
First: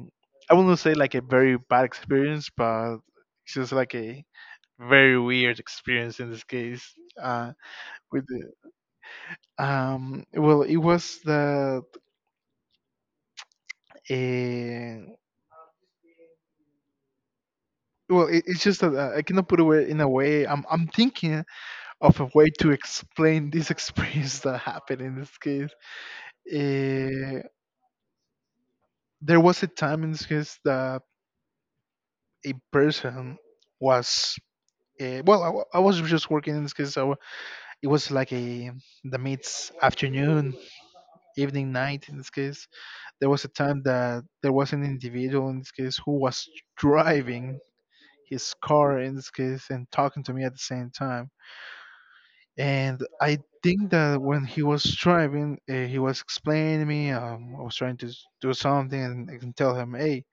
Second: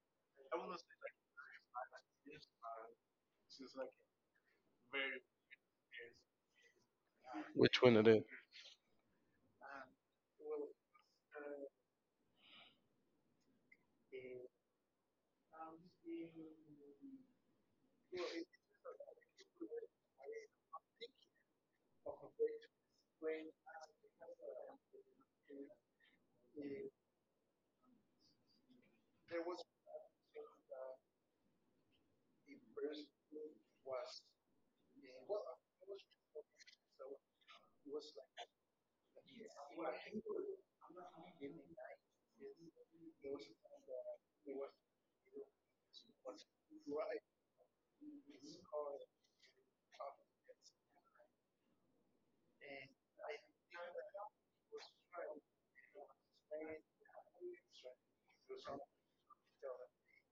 Speaker 2: I wouldn't say like a very bad experience, but it's just like a very weird experience in this case. uh
Speaker 1: Which one it is?
Speaker 2: with the, well it was that uh well it's just that I cannot put away in a way I'm thinking of a way to explain this experience that happened in this case. Uh, there was a time in this case that a person was well I was just working in this case, so it was like a the mid's afternoon evening night in this case. There was a time that there was an individual in this case who was driving his car in this case and talking to me at the same time. And I think that when he was driving, he was explaining to me, I was trying to do something, and I can tell him, hey,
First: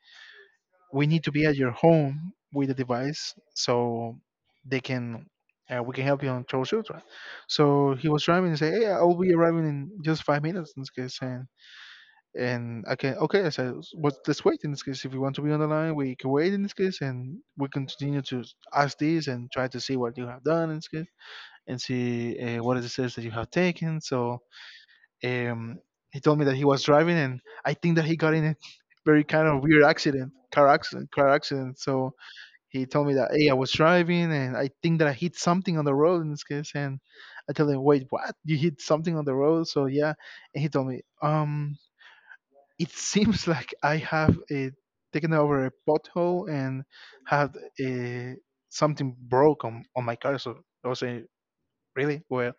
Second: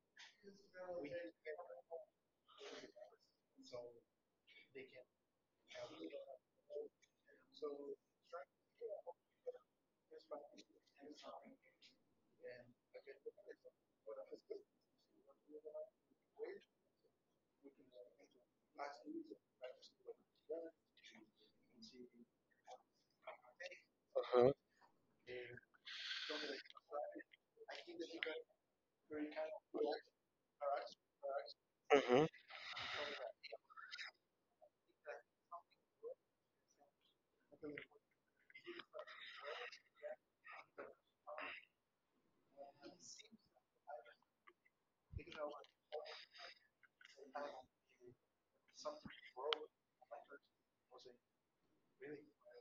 Speaker 2: we need to be at your home with the device so they can we can help you on troubleshooter. So he was driving and say, "Hey, I'll be arriving in just 5 minutes." In this case, and I can okay. I said, "What? Let's wait." In this case, if you want to be on the line, we can wait. In this case, and we continue to ask this and try to see what you have done. In this case, and see what it says that you have taken. So
Speaker 1: Uh-huh.
Speaker 2: um, he told me that he was driving, and I think that he got in a very kind of weird accident, car accident, car accident. So
Speaker 1: Uh-huh.
Speaker 2: he told me that, hey, I was driving and I think that I hit something on the road in this case. And I told him, wait, what? You hit something on the road? So yeah. And he told me, it seems like I have taken over a pothole and had uh, something broke on my car. So I was saying, really? Well,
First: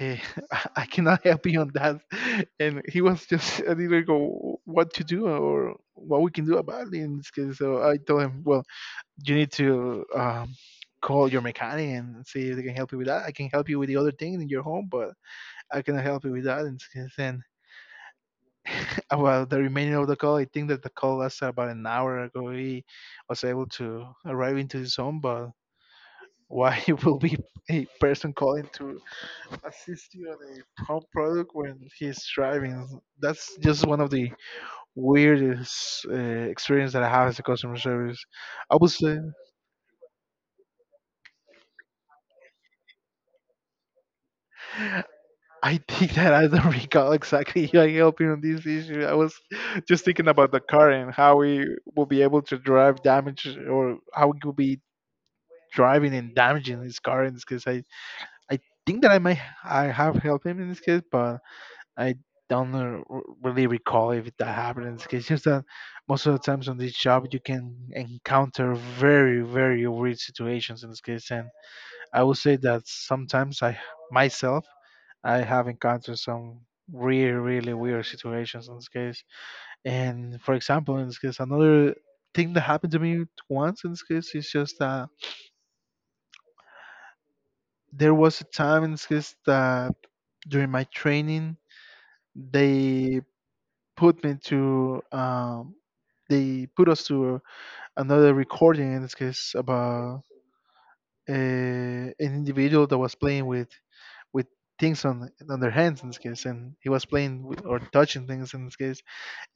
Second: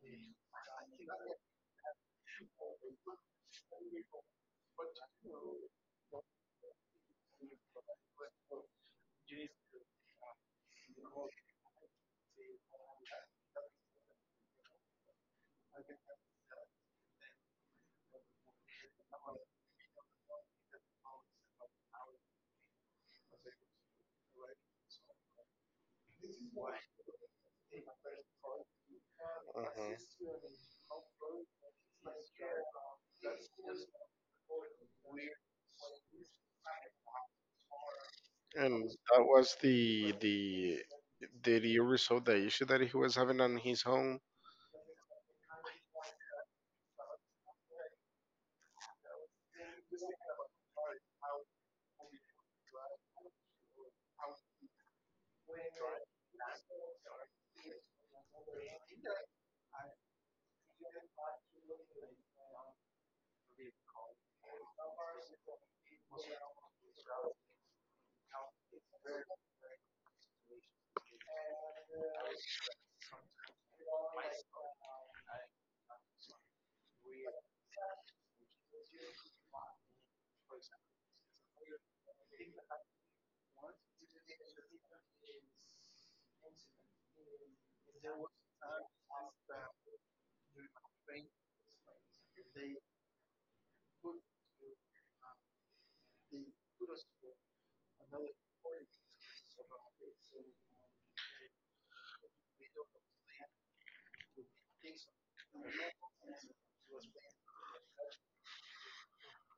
Speaker 2: uh, I cannot help you on that. And he was just, I didn't go, what to do or what we can do about it in this case. So I told him, well, you need to call your mechanic and see if they can help you with that. I can help you with the other things in your home, but I cannot help you with that. And then about the remaining of the call, I think that the call was about an hour ago. He was able to arrive into his home, but why will be a person calling to assist you on a home product when he's driving? That's just one of the
Speaker 1: Uh-huh.
Speaker 2: weirdest experience that I have as a customer service. I
Speaker 1: And
Speaker 2: would say.
Speaker 1: that was the did you resolve the issue that he was having on his home?
Speaker 2: I think that I don't recall exactly how I helped you on this issue. I was just thinking about the car and how we will be able to drive damage or how we could be driving and damaging his car in this case. I think that I might I have helped him in this case, but I don't really recall if that happened in this case. Just that most of the times on this job you can encounter very very weird situations in this case, and I will say that sometimes I myself I have encountered some really, really weird situations in this case. And for example, in this case, another thing that happened to me once in this case is just that there was a time in this case that during my training, they put me to, um, they put us to another recording in this case about an individual that was playing with things on their hands in this case, and he was playing with, or touching things in this case,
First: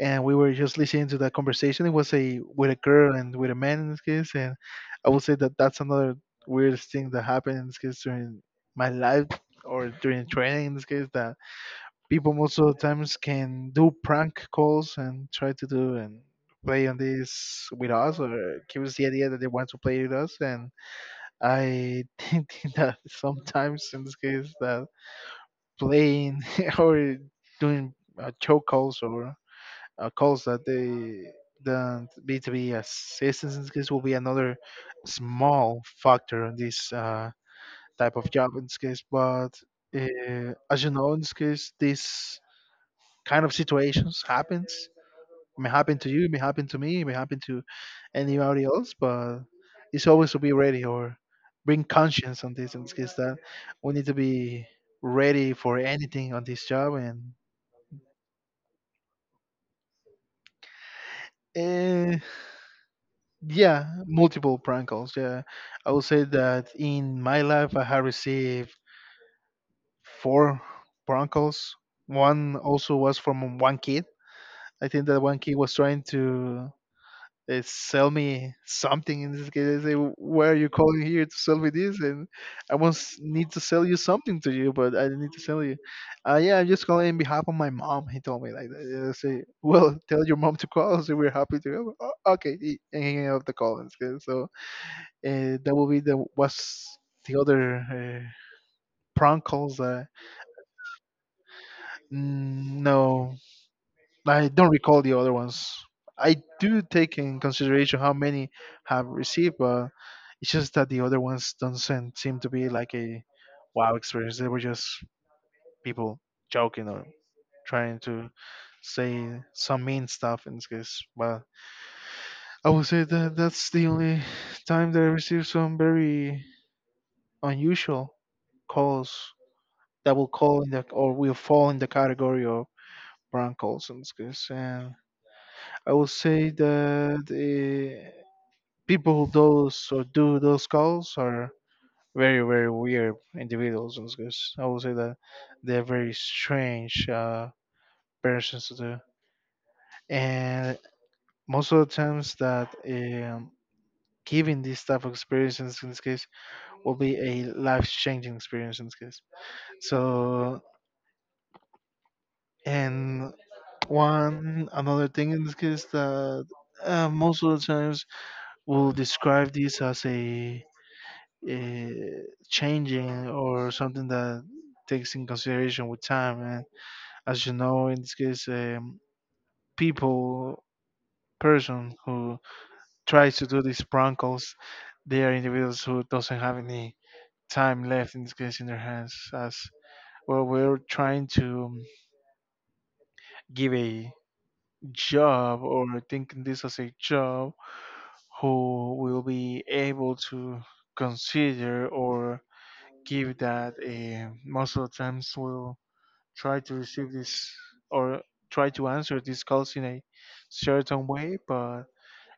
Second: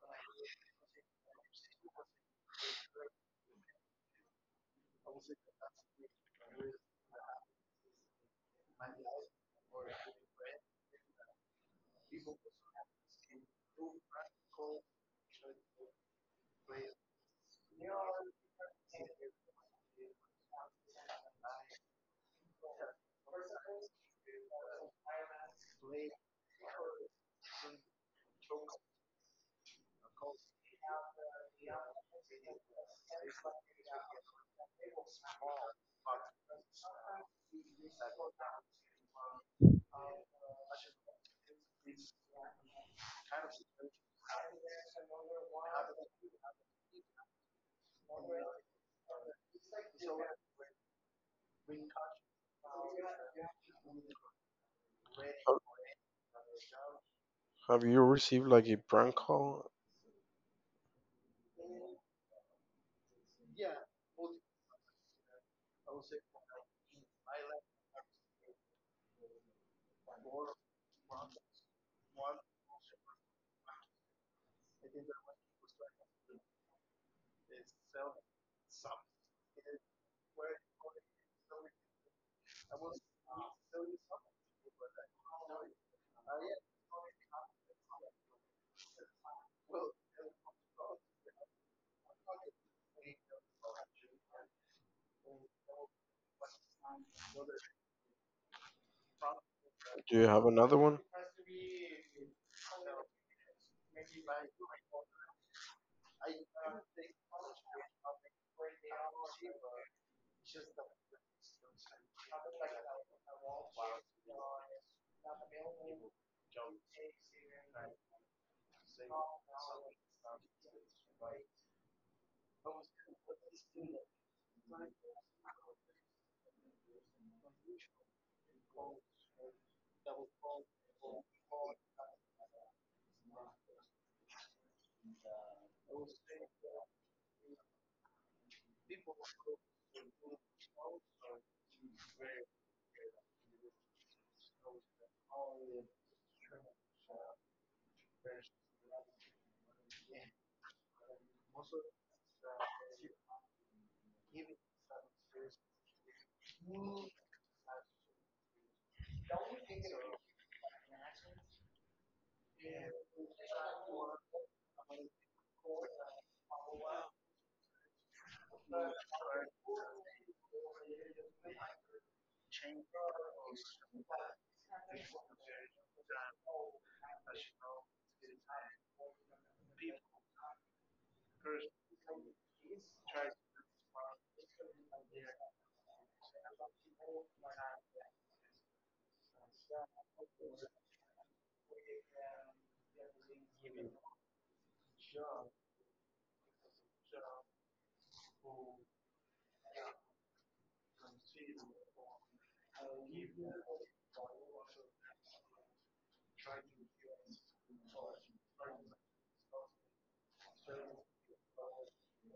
Speaker 2: and we were just listening to that conversation. It was a with a girl and with a man in this case, and I would say that that's another weirdest thing that happened in this case during my life or during training in this case that people most of the times can do prank calls and try to do and play on this with us or give us the idea that they want to play with us and I think that sometimes in this case that playing or doing choke calls or calls that they the B2B assistance in this case will be another small factor in this type of job in this case. But as you know, in this case, this kind of situations happens. It may happen to you, it may happen to me, it may happen to anybody else. But it's always to be ready or bring conscience on this. In this case, that we need to be ready
Speaker 1: Have
Speaker 2: for anything on this job and.
Speaker 1: have you received like a prank call?
Speaker 2: eh, Yeah, multiple prank calls. Yeah, I would say that in my life I have received four prank calls. One also was from one kid. I think that one kid was trying to sell me something. In this case, they say, "Why are you calling here to sell me this?" And I once need to sell you something to you, but I need to sell you. Yeah, I'm just calling in behalf of my mom. He told me like that. I say, "Well, tell your mom to call. So we're happy to help." "Oh, okay," and he hang up the call. In this case. So that would be the what's the other prank calls that.
Speaker 1: Do you have another one?
Speaker 2: Mm, no, I don't recall the other ones. I do take in consideration how many have received, but it's just that the other ones don't seem to be like a wow experience. They were just people joking or trying to say some mean stuff in this case. But I would say that that's the only time that I received some very unusual calls that will call in the or will fall in the category of Brian Colson's case. And I will say that the people who does or do those calls are very very weird individuals in this case. I will say that they're very strange persons to do and most of the times that giving this type of experience in this case will be a life changing experience in this case so and one another thing in this case that most of the times we'll describe this as a changing or something that takes in consideration with time. And as you know, in this case, people, person who tries to do these prank calls, they are individuals who doesn't have any time left in this case in their hands. As well, we're trying to give a job or thinking this as a job who will be able to consider or give that most of the times will try to receive this or try to answer these calls in a certain way but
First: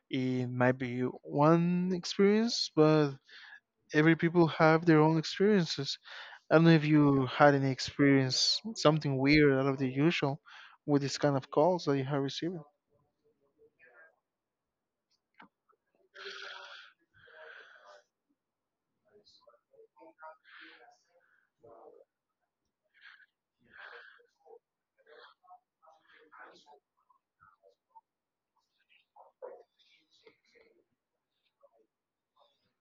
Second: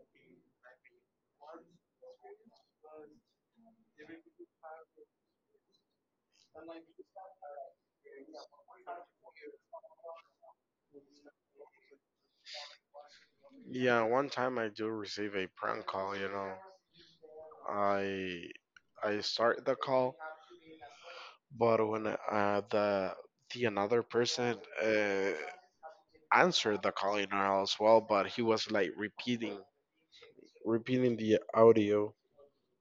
Speaker 2: it might be one experience but every people have their own experiences. I don't know if you had any experience something weird out of the usual with this kind of calls that you have received.
Speaker 1: Yeah, one time I do receive a prank call, you know. I I start the call, but when the another person answered the calling as well, but he was like repeating the audio,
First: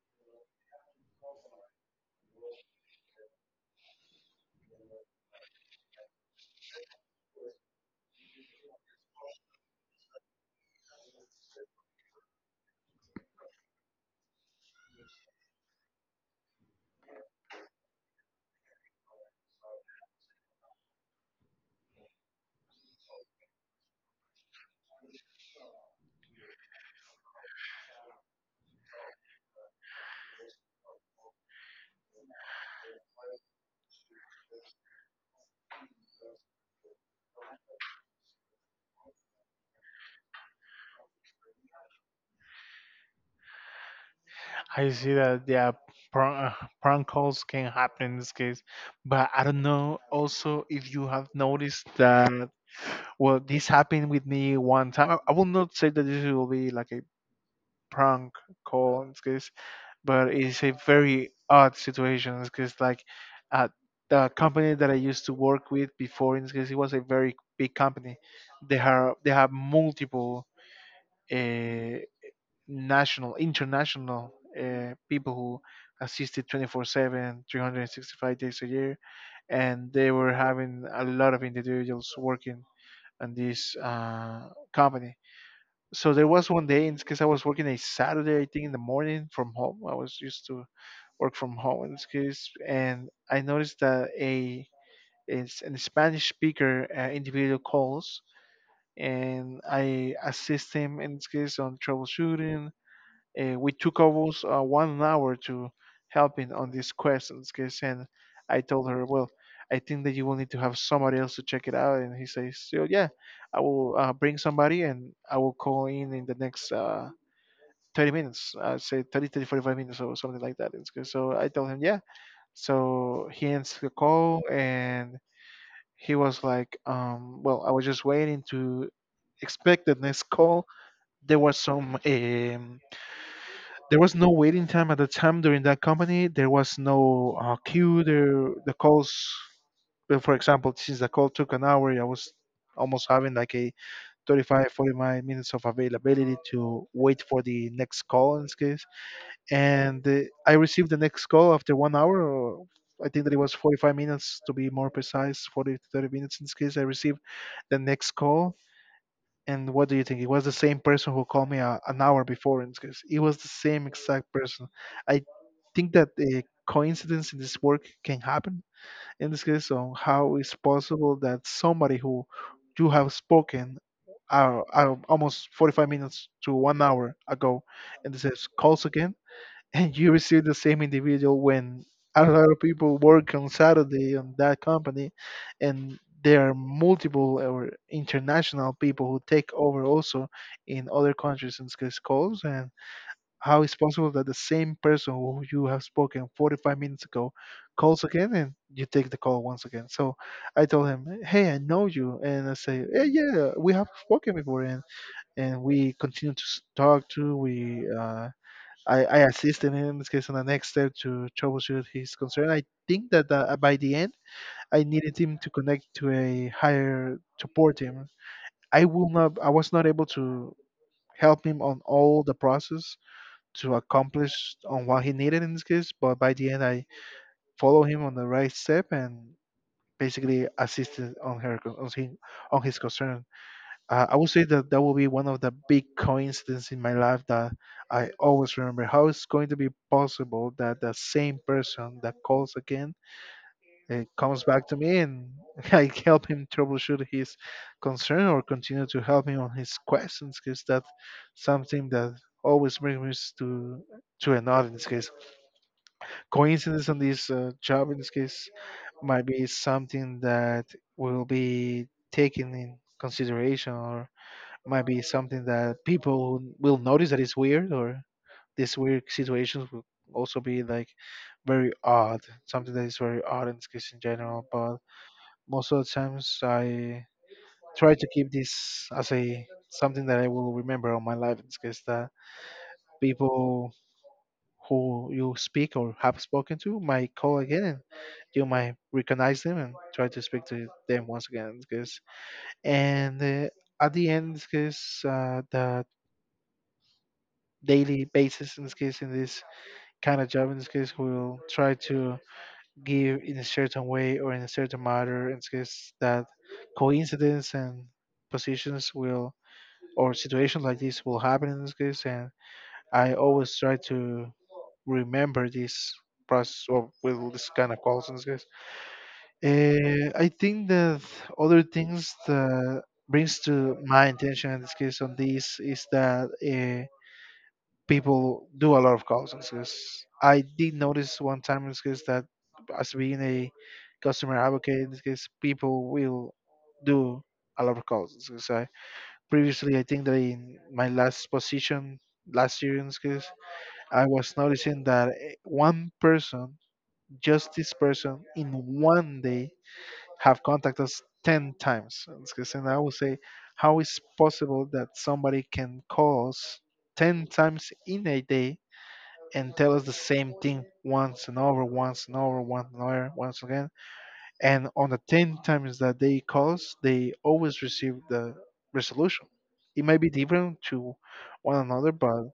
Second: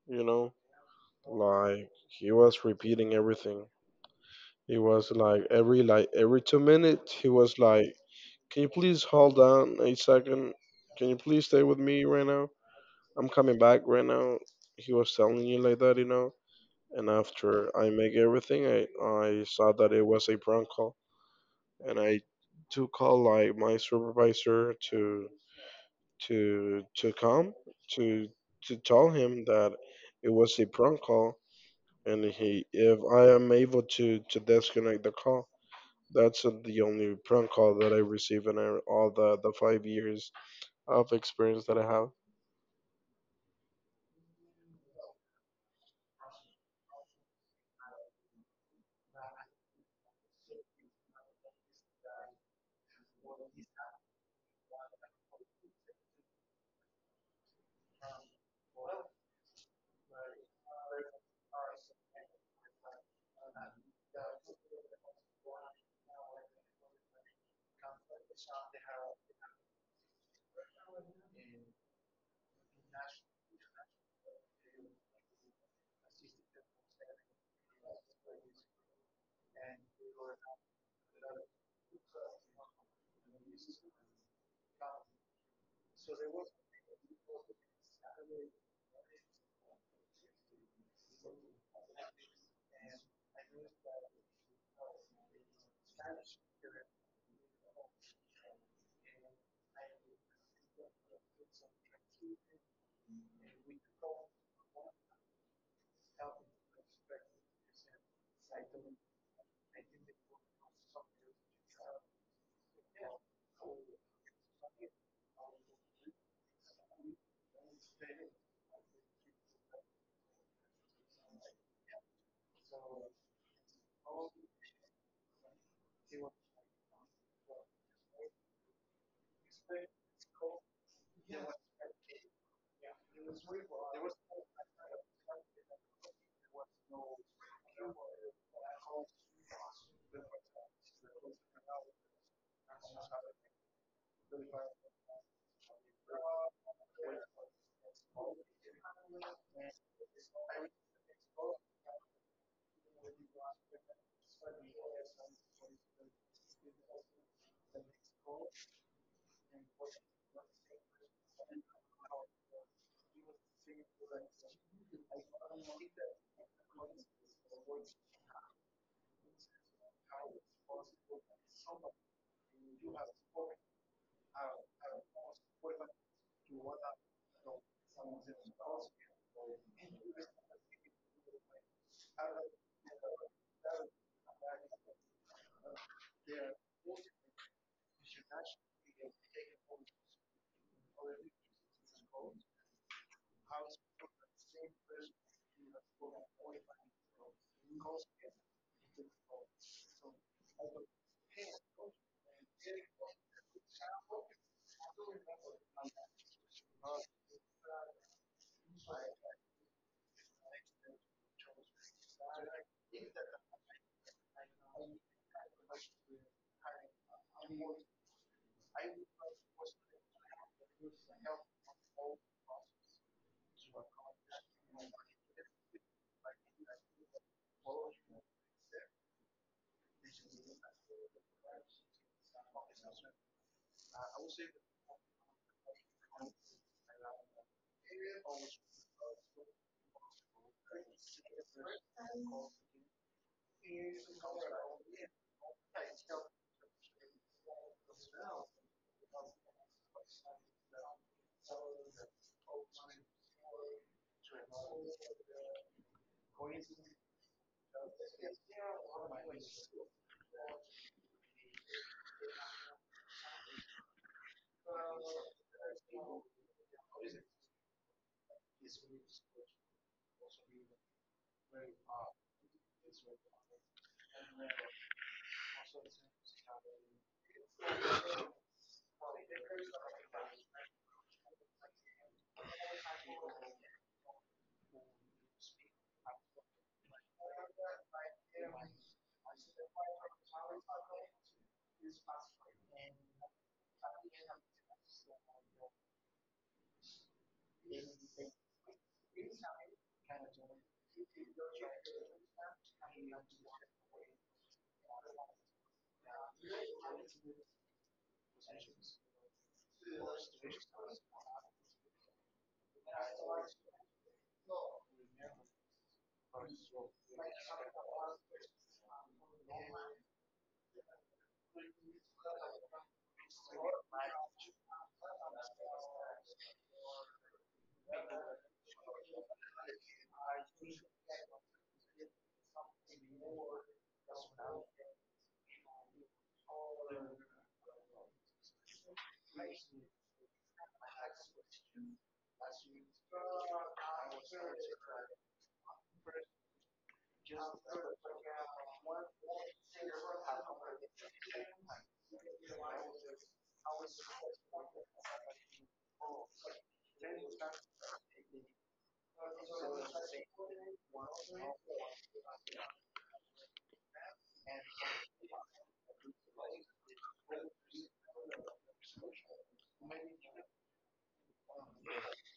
Speaker 1: you know, like he was repeating everything. He was like every 2 minutes, he was like, "Can you please hold on a second? Can you please stay with me right now? I'm coming back right now." He was telling you like that, you know. And after I make everything, I saw that it was a prank call, and I took call like my supervisor to to come to to tell him that it was a prank call and he if I am able to disconnect the call. That's the only prank call that I receive in all the 5 years of experience that I have.
Speaker 2: I see that, yeah, prank, prank calls can happen in this case, but I don't know also if you have noticed that well this happened with me one time. I will not say that this will be like a prank call in this case, but it's a very odd situation because like uh, the company that I used to work with before in this case it was a very big company. They have multiple. Uh, national, international people who assisted 24/7, 365 days a year, and they were having a lot of individuals working on this company. So there was one day, because I was working a Saturday, I think in the morning from home. I was used to work from home in this case, and I noticed that a is an Spanish speaker individual calls, and I assist him in this case on troubleshooting. We took almost 1 hour to helping on these questions, guys, and I told her, well, I think that you will need to have somebody else to check it out. And he says, so, yeah, I will bring somebody and I will call in the next 30 minutes. I say 30, 30, 45 minutes or something like that. It's good. So I told him, yeah. So he ends the call and he was like, well, I was just waiting to expect the next call. There was some there was no waiting time at the time during that company. There was no queue. There, the calls, well, for example, since the call took an hour, I was almost having like a 35, 45 minutes of availability to wait for the next call in this case. And I received the next call after 1 hour. Or I think that it was 45 minutes to be more precise, 40 to 30 minutes in this case. I received the next call and what do you think? It was the same person who called me an hour before. In this case, it was the same exact person. I think that a coincidence in this work can happen in this case. So how is possible that somebody who you have spoken almost 45 minutes to 1 hour ago, and this is calls again and you receive the same individual when a lot of people work on Saturday on that company, and there are multiple or international people who take over also in other countries and these calls. And how is possible that the same person who you have spoken 45 minutes ago calls again and you take the call once again? So I told him, "Hey, I know you," and I say, "Yeah, yeah, we have spoken before," and we continue to talk to we. I assisted him in case on the next step to troubleshoot his concern. I think that by the end, I needed him to connect to a higher support team. I will not. I was not able to help him on all the process to accomplish on what he needed in this case. But by the end, I follow him on the right step and basically assisted on his concern. I would say that that will be one of the big coincidences in my life that I always remember. How it's going to be possible that the same person that calls again comes back to me and I help him troubleshoot his concern or continue to help him on his questions? Because that's something that always brings me to an odd in this case. Coincidence on this job in this case might be something that will be taken in consideration or might be something that people who will notice that it's weird or these weird situations will also be like very odd, something that is very odd in this case in general but most of the times I try to keep this as a something that I will remember all my life in this case that people who you speak or have spoken to might call again and you might recognize them and try to speak to them once again in this case and at the end in this case the daily basis in this case in this kind of job in this case will try to give in a certain way or in a certain manner in this case that coincidence and positions will or situations like this will happen in this case and I always try to remember this process or with this kind of calls in this case. I think that other things that brings to my attention in this case on this is that people do a lot of calls on sales. I did notice one time in sales that as being a customer advocate in this case, people will do a lot of calls. So I, previously, I think that in my last position last year in this case, I was noticing that one person, just this person, in one day have contacted us 10 times. In this case, and I would say, how is possible that somebody can call us 10 times in a day and tell us the same thing once and over, once and over, once and over, once again. And on the 10 times that they call us, they always receive the resolution. It might be different to one another, but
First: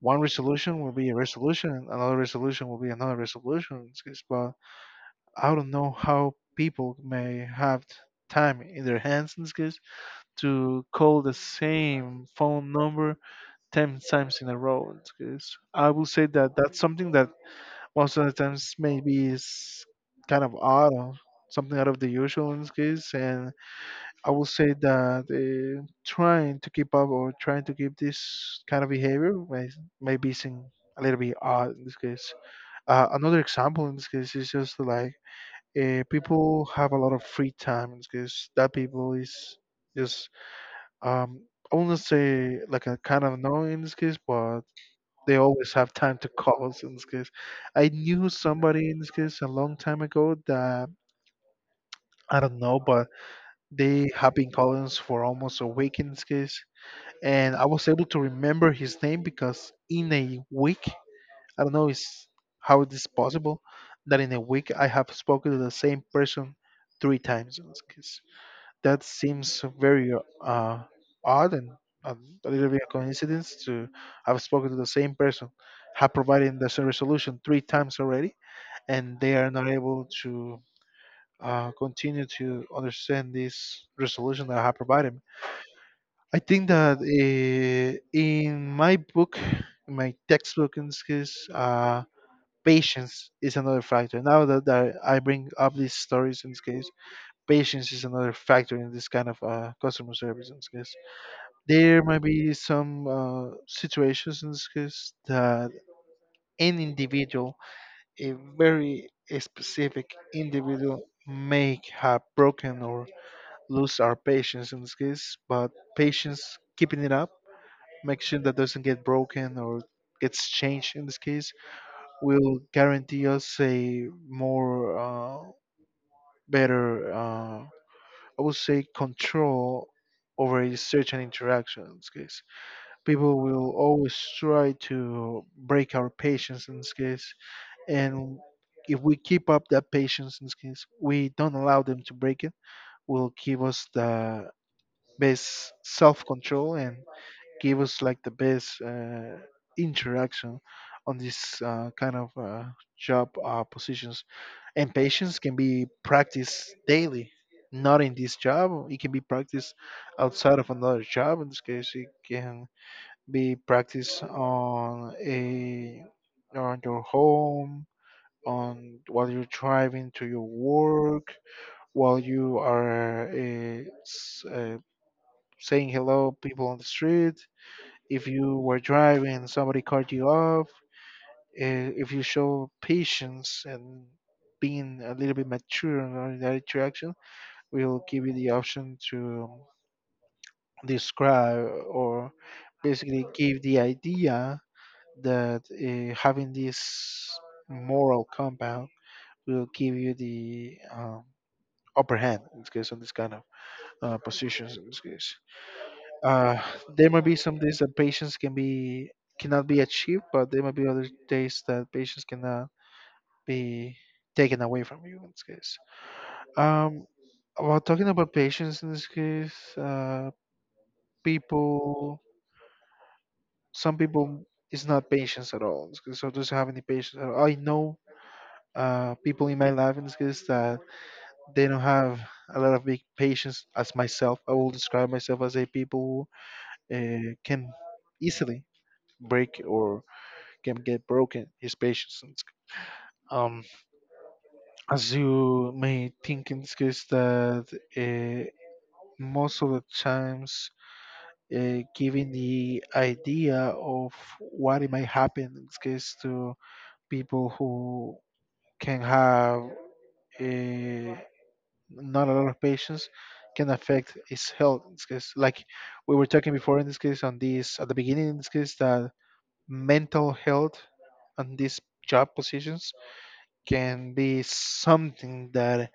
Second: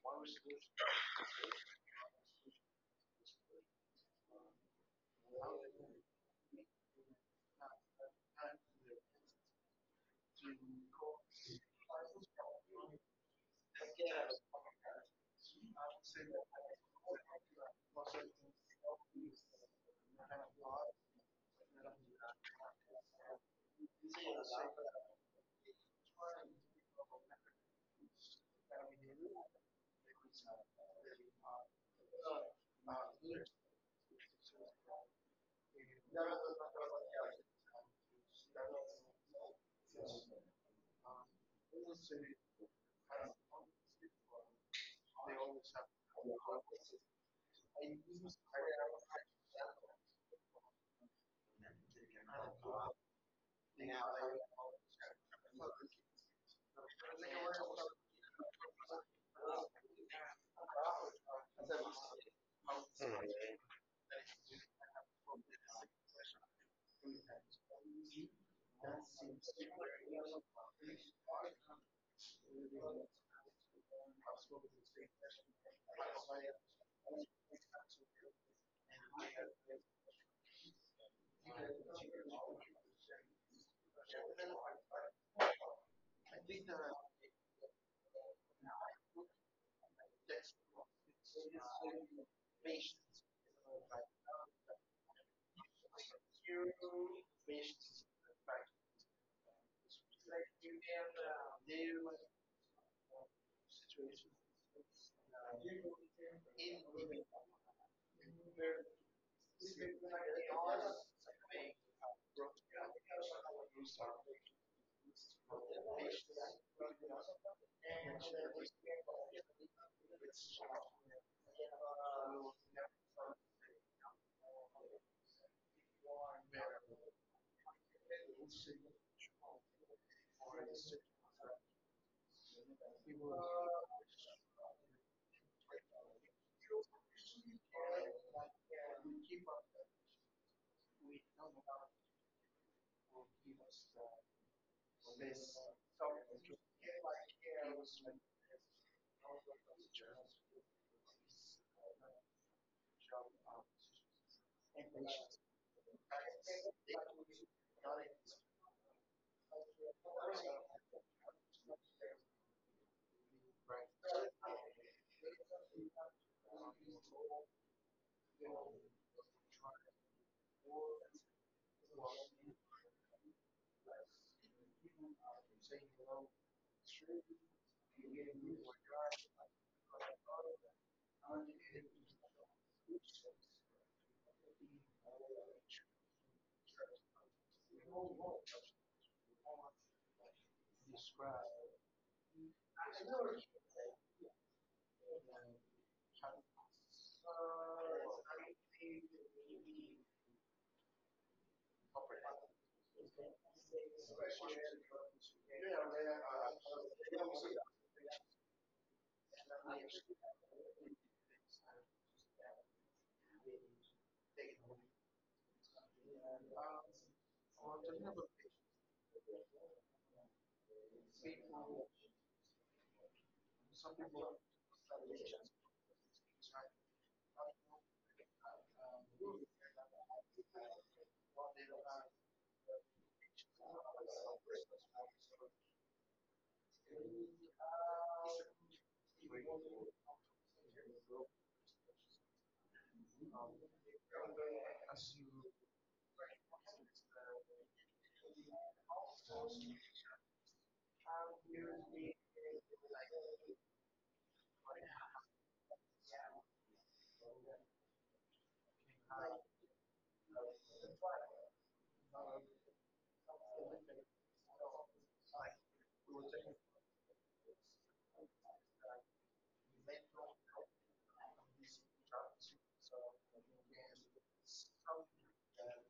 Speaker 2: one resolution will be a resolution, and another resolution will be another resolution, in this case. But I don't know how people may have time in their hands in this case to call the same phone number 10 times in a row, in this case. I will say that that's something that most of the times, maybe it's kind of odd or something out of the usual in this case. And I will say that trying to keep up or trying to keep this kind of behavior maybe seem a little bit odd in this case. Another example in this case is just like people have a lot of free time in this case. That people is just um, I wouldn't say like a kind of no in this case, but they always have time to call us in this case. I knew somebody in this case a long time ago that I don't know, but they have been calling us for almost a week in this case. And I was able to remember his name because in a week, I don't know is how it is possible that in a week I have spoken to the same person three times in this case. That seems very uh, odd and a, a little bit of coincidence to have spoken to the same person, have provided the same resolution three times already, and they are not able to continue to understand this resolution that I have provided. I think that in my book, in my textbook, in this case, patience is another factor. Now that I bring up these stories, in this case, patience is another factor in this kind of customer service in this case. There might be some situations in this case that an individual, a very specific individual, may have broken or lose our patience in this case, but patience, keeping it up, make sure that doesn't get broken or gets changed in this case, will guarantee us a more better, I would say, control over a certain interaction in this case. People will always try to break our patience in this case. And if we keep up that patience in this case, we don't allow them to break it, will give us the best self control and give us like the best interaction on this kind of job positions. And patience can be practiced daily. Not in this job, it can be practiced outside of another job. In this case, it can be practiced on a on your home, on while you're driving to your work, while you are saying hello people on the street. If you were driving and somebody cut you off, if you show patience and being a little bit mature in that interaction, we'll give you the option to describe or basically give the idea that having this moral compound will give you the upper hand in this case on this kind of positions in this case. uh, there might be some days that patience cannot be achieved, but there might be other days that patience cannot be taken away from you in this case. um, while talking about patience in this case, people some people, it's not patience at all, so doesn't have any patience at all. I know people in my life in this case that they don't have a lot of big patience as myself. I will describe myself as a people who can easily break or can get broken his patience in this. um, as you may think in this case that uh, most of the times giving the idea of what it might happen in this case to people who can have uh, not a lot of patients can affect his health in this case, like we were talking before in this case on this at the beginning in this case, that mental health on these job positions can be something that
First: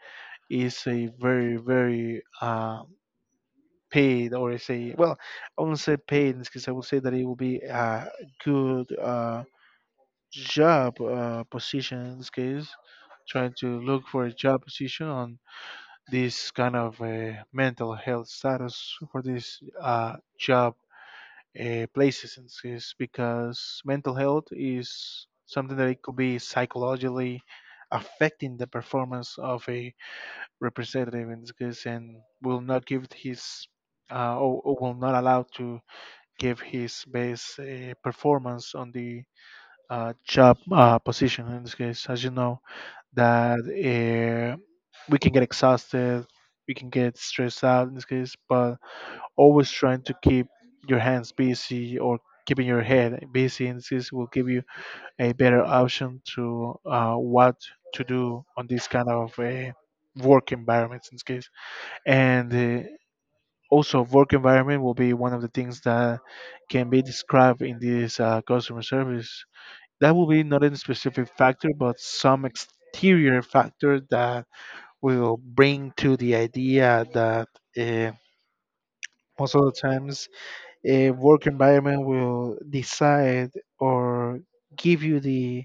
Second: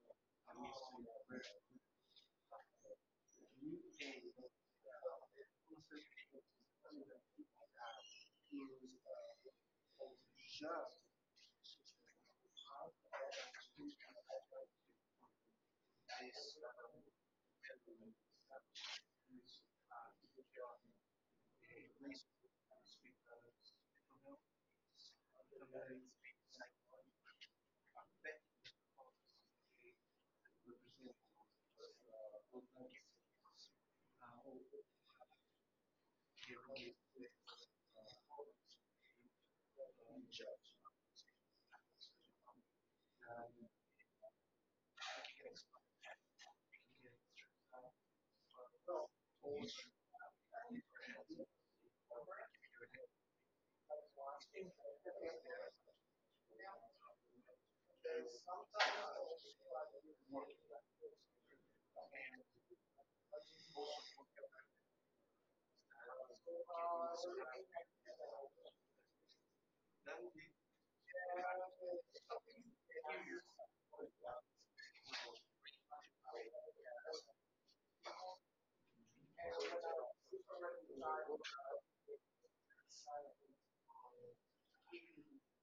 Speaker 2: is a very very paid, or I say, well, I won't say paid in this case, I would say that it will be a good job position in this case, trying to look for a job position on this kind of mental health status for these job places. And is because mental health is something that it could be psychologically affecting the performance of a representative in this case, and will not give his or will not allow to give his best performance on the job position in this case, as you know that uh, we can get exhausted, we can get stressed out in this case, but always trying to keep your hands busy or keeping your head busy in this case will give you a better option to what to do on this kind of work environments in this case. And uh, also, work environment will be one of the things that can be described in this customer service. That will be not a specific factor, but some exterior factor that will bring to the idea that uh, most of the times a work environment will decide or give you the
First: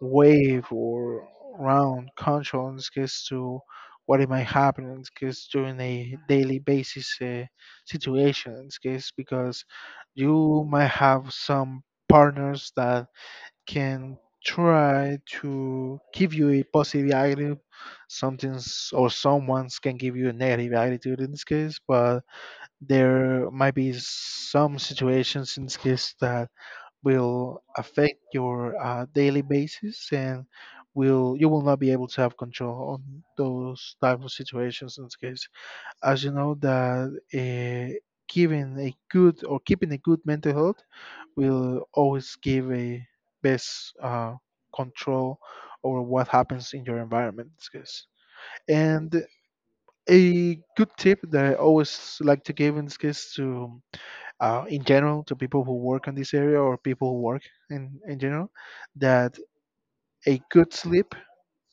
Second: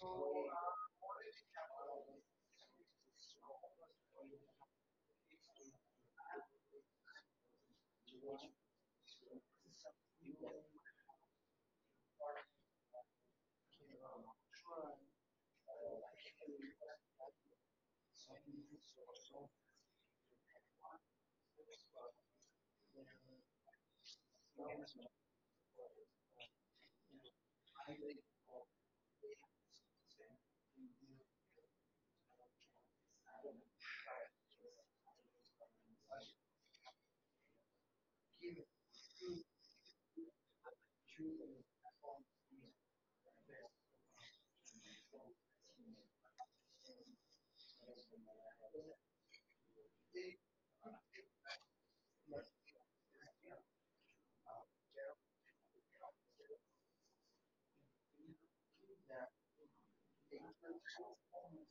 Speaker 2: wave or round control in this case to what it might happen in this case during a daily basis situation in this case, because you might have some partners that can try to give you a positive attitude. Something's or someone's can give you a negative attitude in this case, but there might be some situations in this case that will affect your daily basis, and will you will not be able to have control on those type of situations in this case, as you know that giving a good or keeping a good mental health will always give a best control over what happens in your environment in this case. And a good tip that I always like to give in this case in general, to people who work in this area or people who work in general, that a good sleep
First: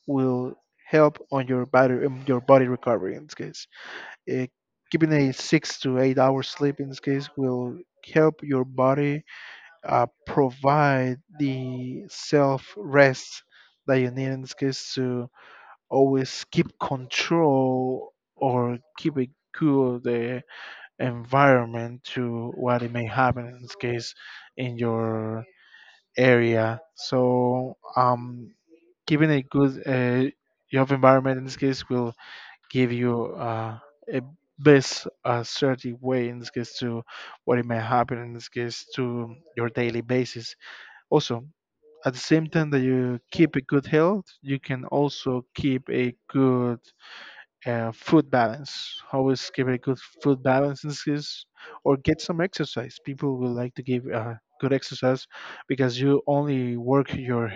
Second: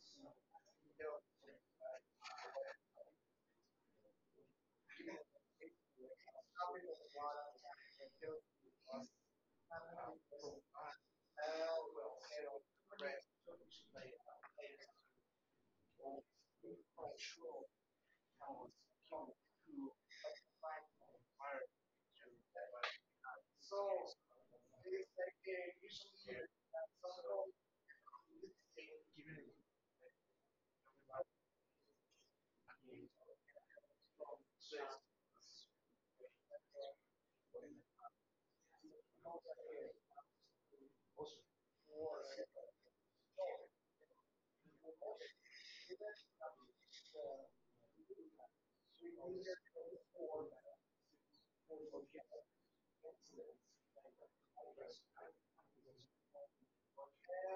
Speaker 2: will help on your body recovery in this case. Uh, Keeping a 6 to 8 hours sleep in this case will help your body provide the self rest that you need in this case to always keep control or keep a cool the environment to what it may happen in this case in your area. So keeping a good job environment in this case will give you a best certain way in this case to what it may happen in this case to your daily basis. Also, at the same time that you keep a good health, you can also keep a good food balance. Always keep a good food balance in this case, or get some exercise. People will like to give good exercise because you only work your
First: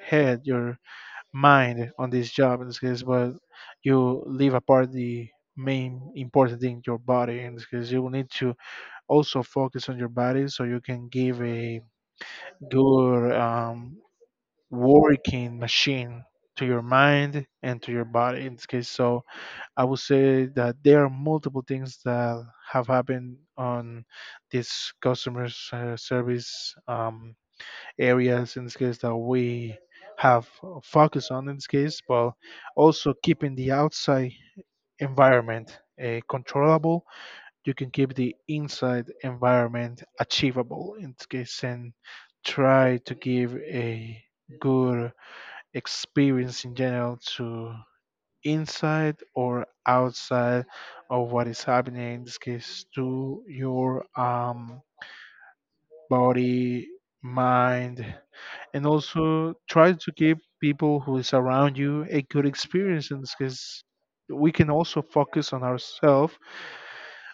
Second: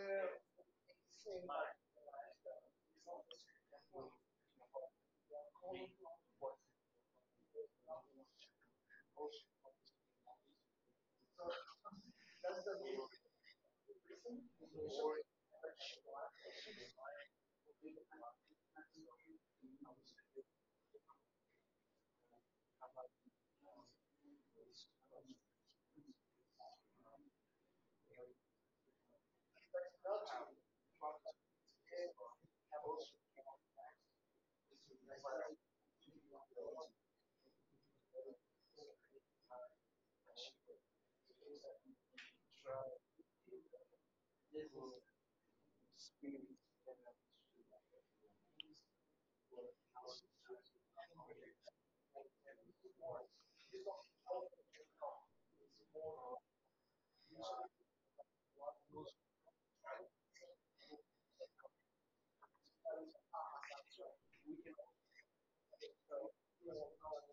Speaker 2: head, your mind on this job in this case, but you leave apart the main important thing, your body, in this case. You will need to also focus on your body so you can give a good working machine to your mind and to your body in this case. So I would say that there are multiple things that have happened on this customer service areas in this case that we have focused on in this case, but also keeping the outside environment controllable. You can keep the inside environment achievable in this case and try to give a good experience in general to inside or outside of what is happening in this case to your body, mind, and also try to give people who is around you a good experience in this case. We can also focus on ourselves,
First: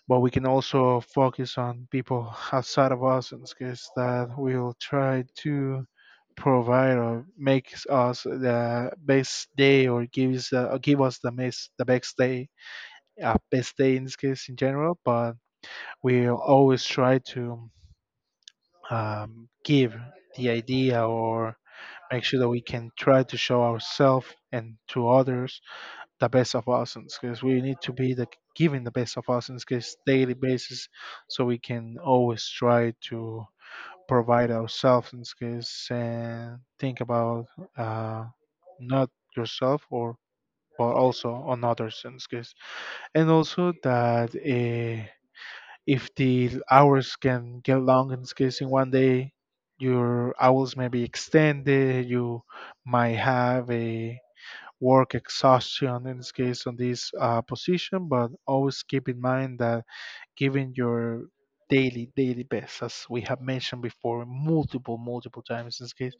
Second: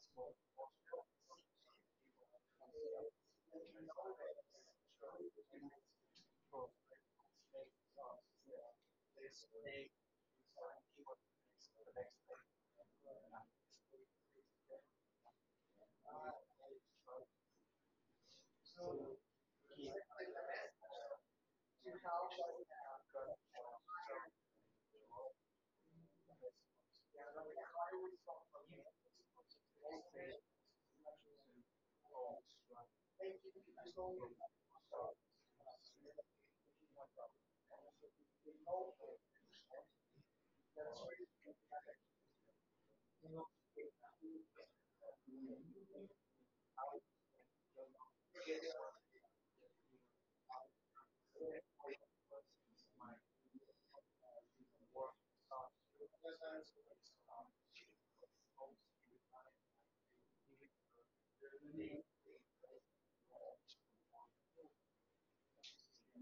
Speaker 2: but we can also focus on people outside of us in this case that will try to provide or make us the best day, or gives or give us the best day in this case in general. But we always try to give the idea or make sure that we can try to show ourselves and to others the best of ourselves, because we need to be the giving the best of ourselves because daily basis. So we can always try to provide ourselves in skills and think about uh, not yourself, or but also on others in skills. And also that if the hours can get long in skills in one day, your hours may be extended. You might have a work exhaustion in this case on this position, but always keep in mind that giving your daily, daily best, as we have mentioned before multiple, multiple times in this case,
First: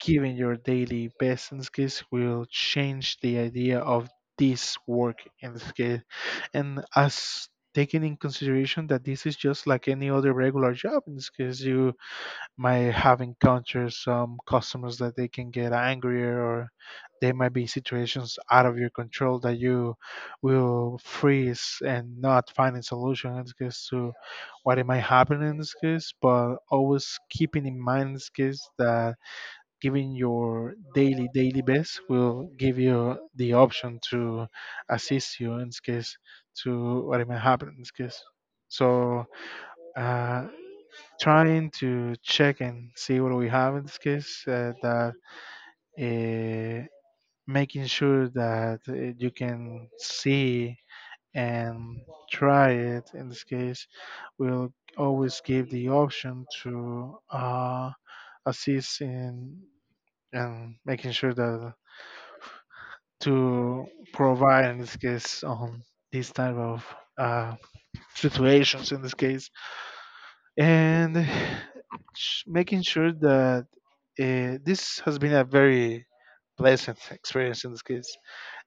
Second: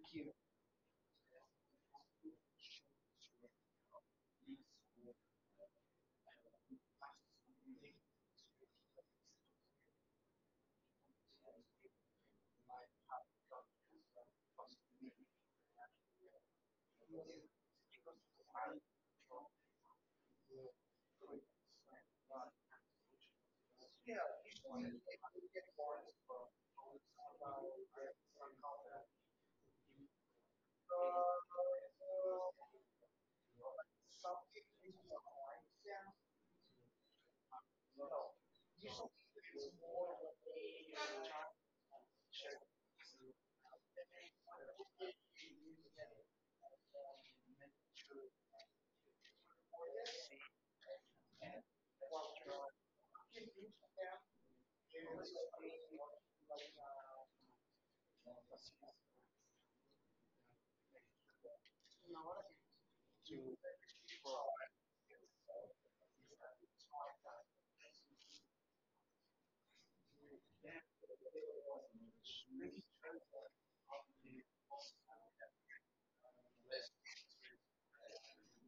Speaker 2: giving your daily best in this case will change the idea of this work in this case. And as taking in consideration that this is just like any other regular job in this case, you might have encountered some customers that they can get angrier, or they might be situations out of your control that you will freeze and not find a solution in this case to what it might happen in this case. But always keeping in mind in this case that giving your daily daily best will give you the option to assist you in this case to what it might happen in this case. So uh, trying to check and see what we have in this case, that uh, making sure that you can see and try it in this case, we will always give the option to assist in, and making sure that to provide in this case on these type of uh, situations in this case, and making sure that this has been a very pleasant experience in this case.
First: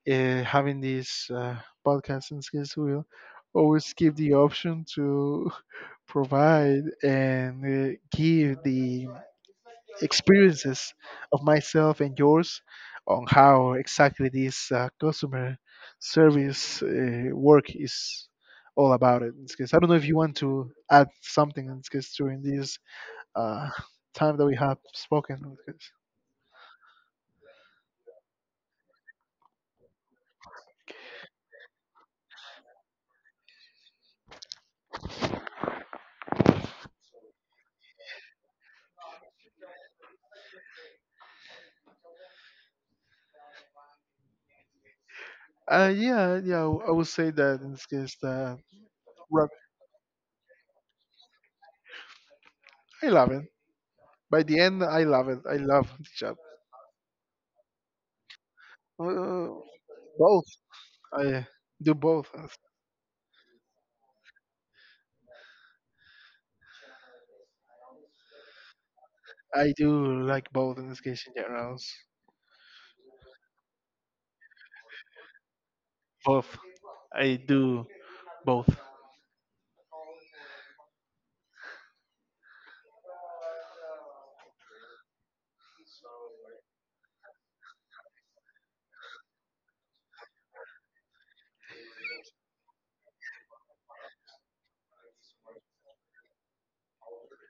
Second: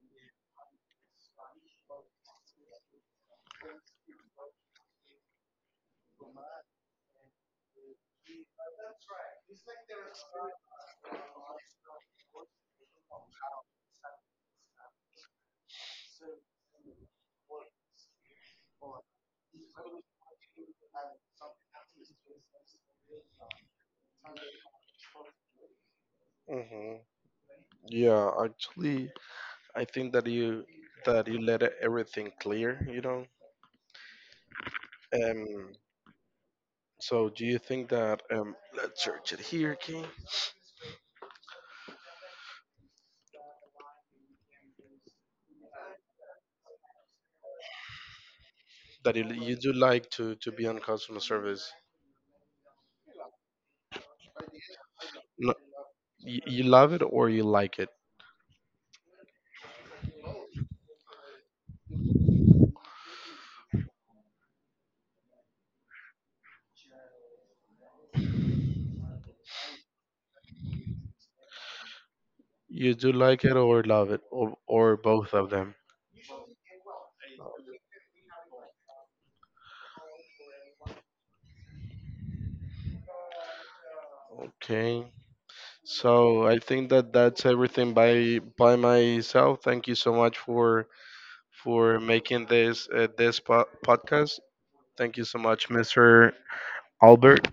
Speaker 2: Having this podcast in this case will always give the option to provide and give the experiences of myself and yours on how exactly this customer service work is all about it in this case. I don't know if you want to add something in this case during this uh, time that we have spoken, in this case.
Speaker 1: Hmm. Yeah, actually, I think that you let everything clear, you know. Um, so do you think that let's search it here, okay?
Speaker 2: Yeah, yeah, I would say that in this case, the
Speaker 1: That you,
Speaker 2: rug,
Speaker 1: you do like to be on customer service?
Speaker 2: I love it. By the end, I love it.
Speaker 1: No,
Speaker 2: I love the job.
Speaker 1: you love it or you like it?
Speaker 2: Uh, Both, I do both. I do like both in this case in general.
Speaker 1: You do like it or love it or both of them?
Speaker 2: Both, I do both.
Speaker 1: Okay. So I think that that's everything by myself. Thank you so much for making this this podcast. Thank you so much, Mr. Albert.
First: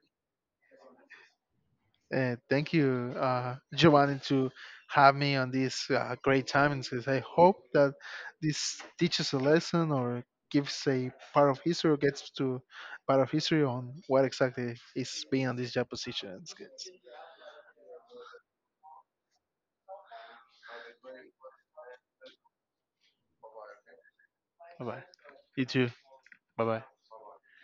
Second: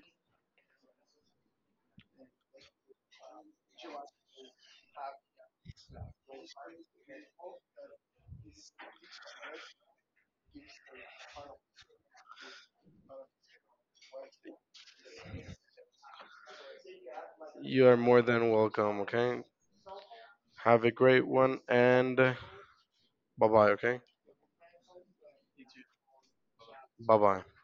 Speaker 2: Thank you, Giovanni, to have me on this great time. And since I hope that this teaches a lesson or gives a part of history or gets to part of history on what exactly is being on this job position. It's good.
Speaker 1: You are more than welcome. Okay, have a great one, and bye bye. Okay,
Speaker 2: Bye bye. You too. Bye bye.
Speaker 1: bye bye.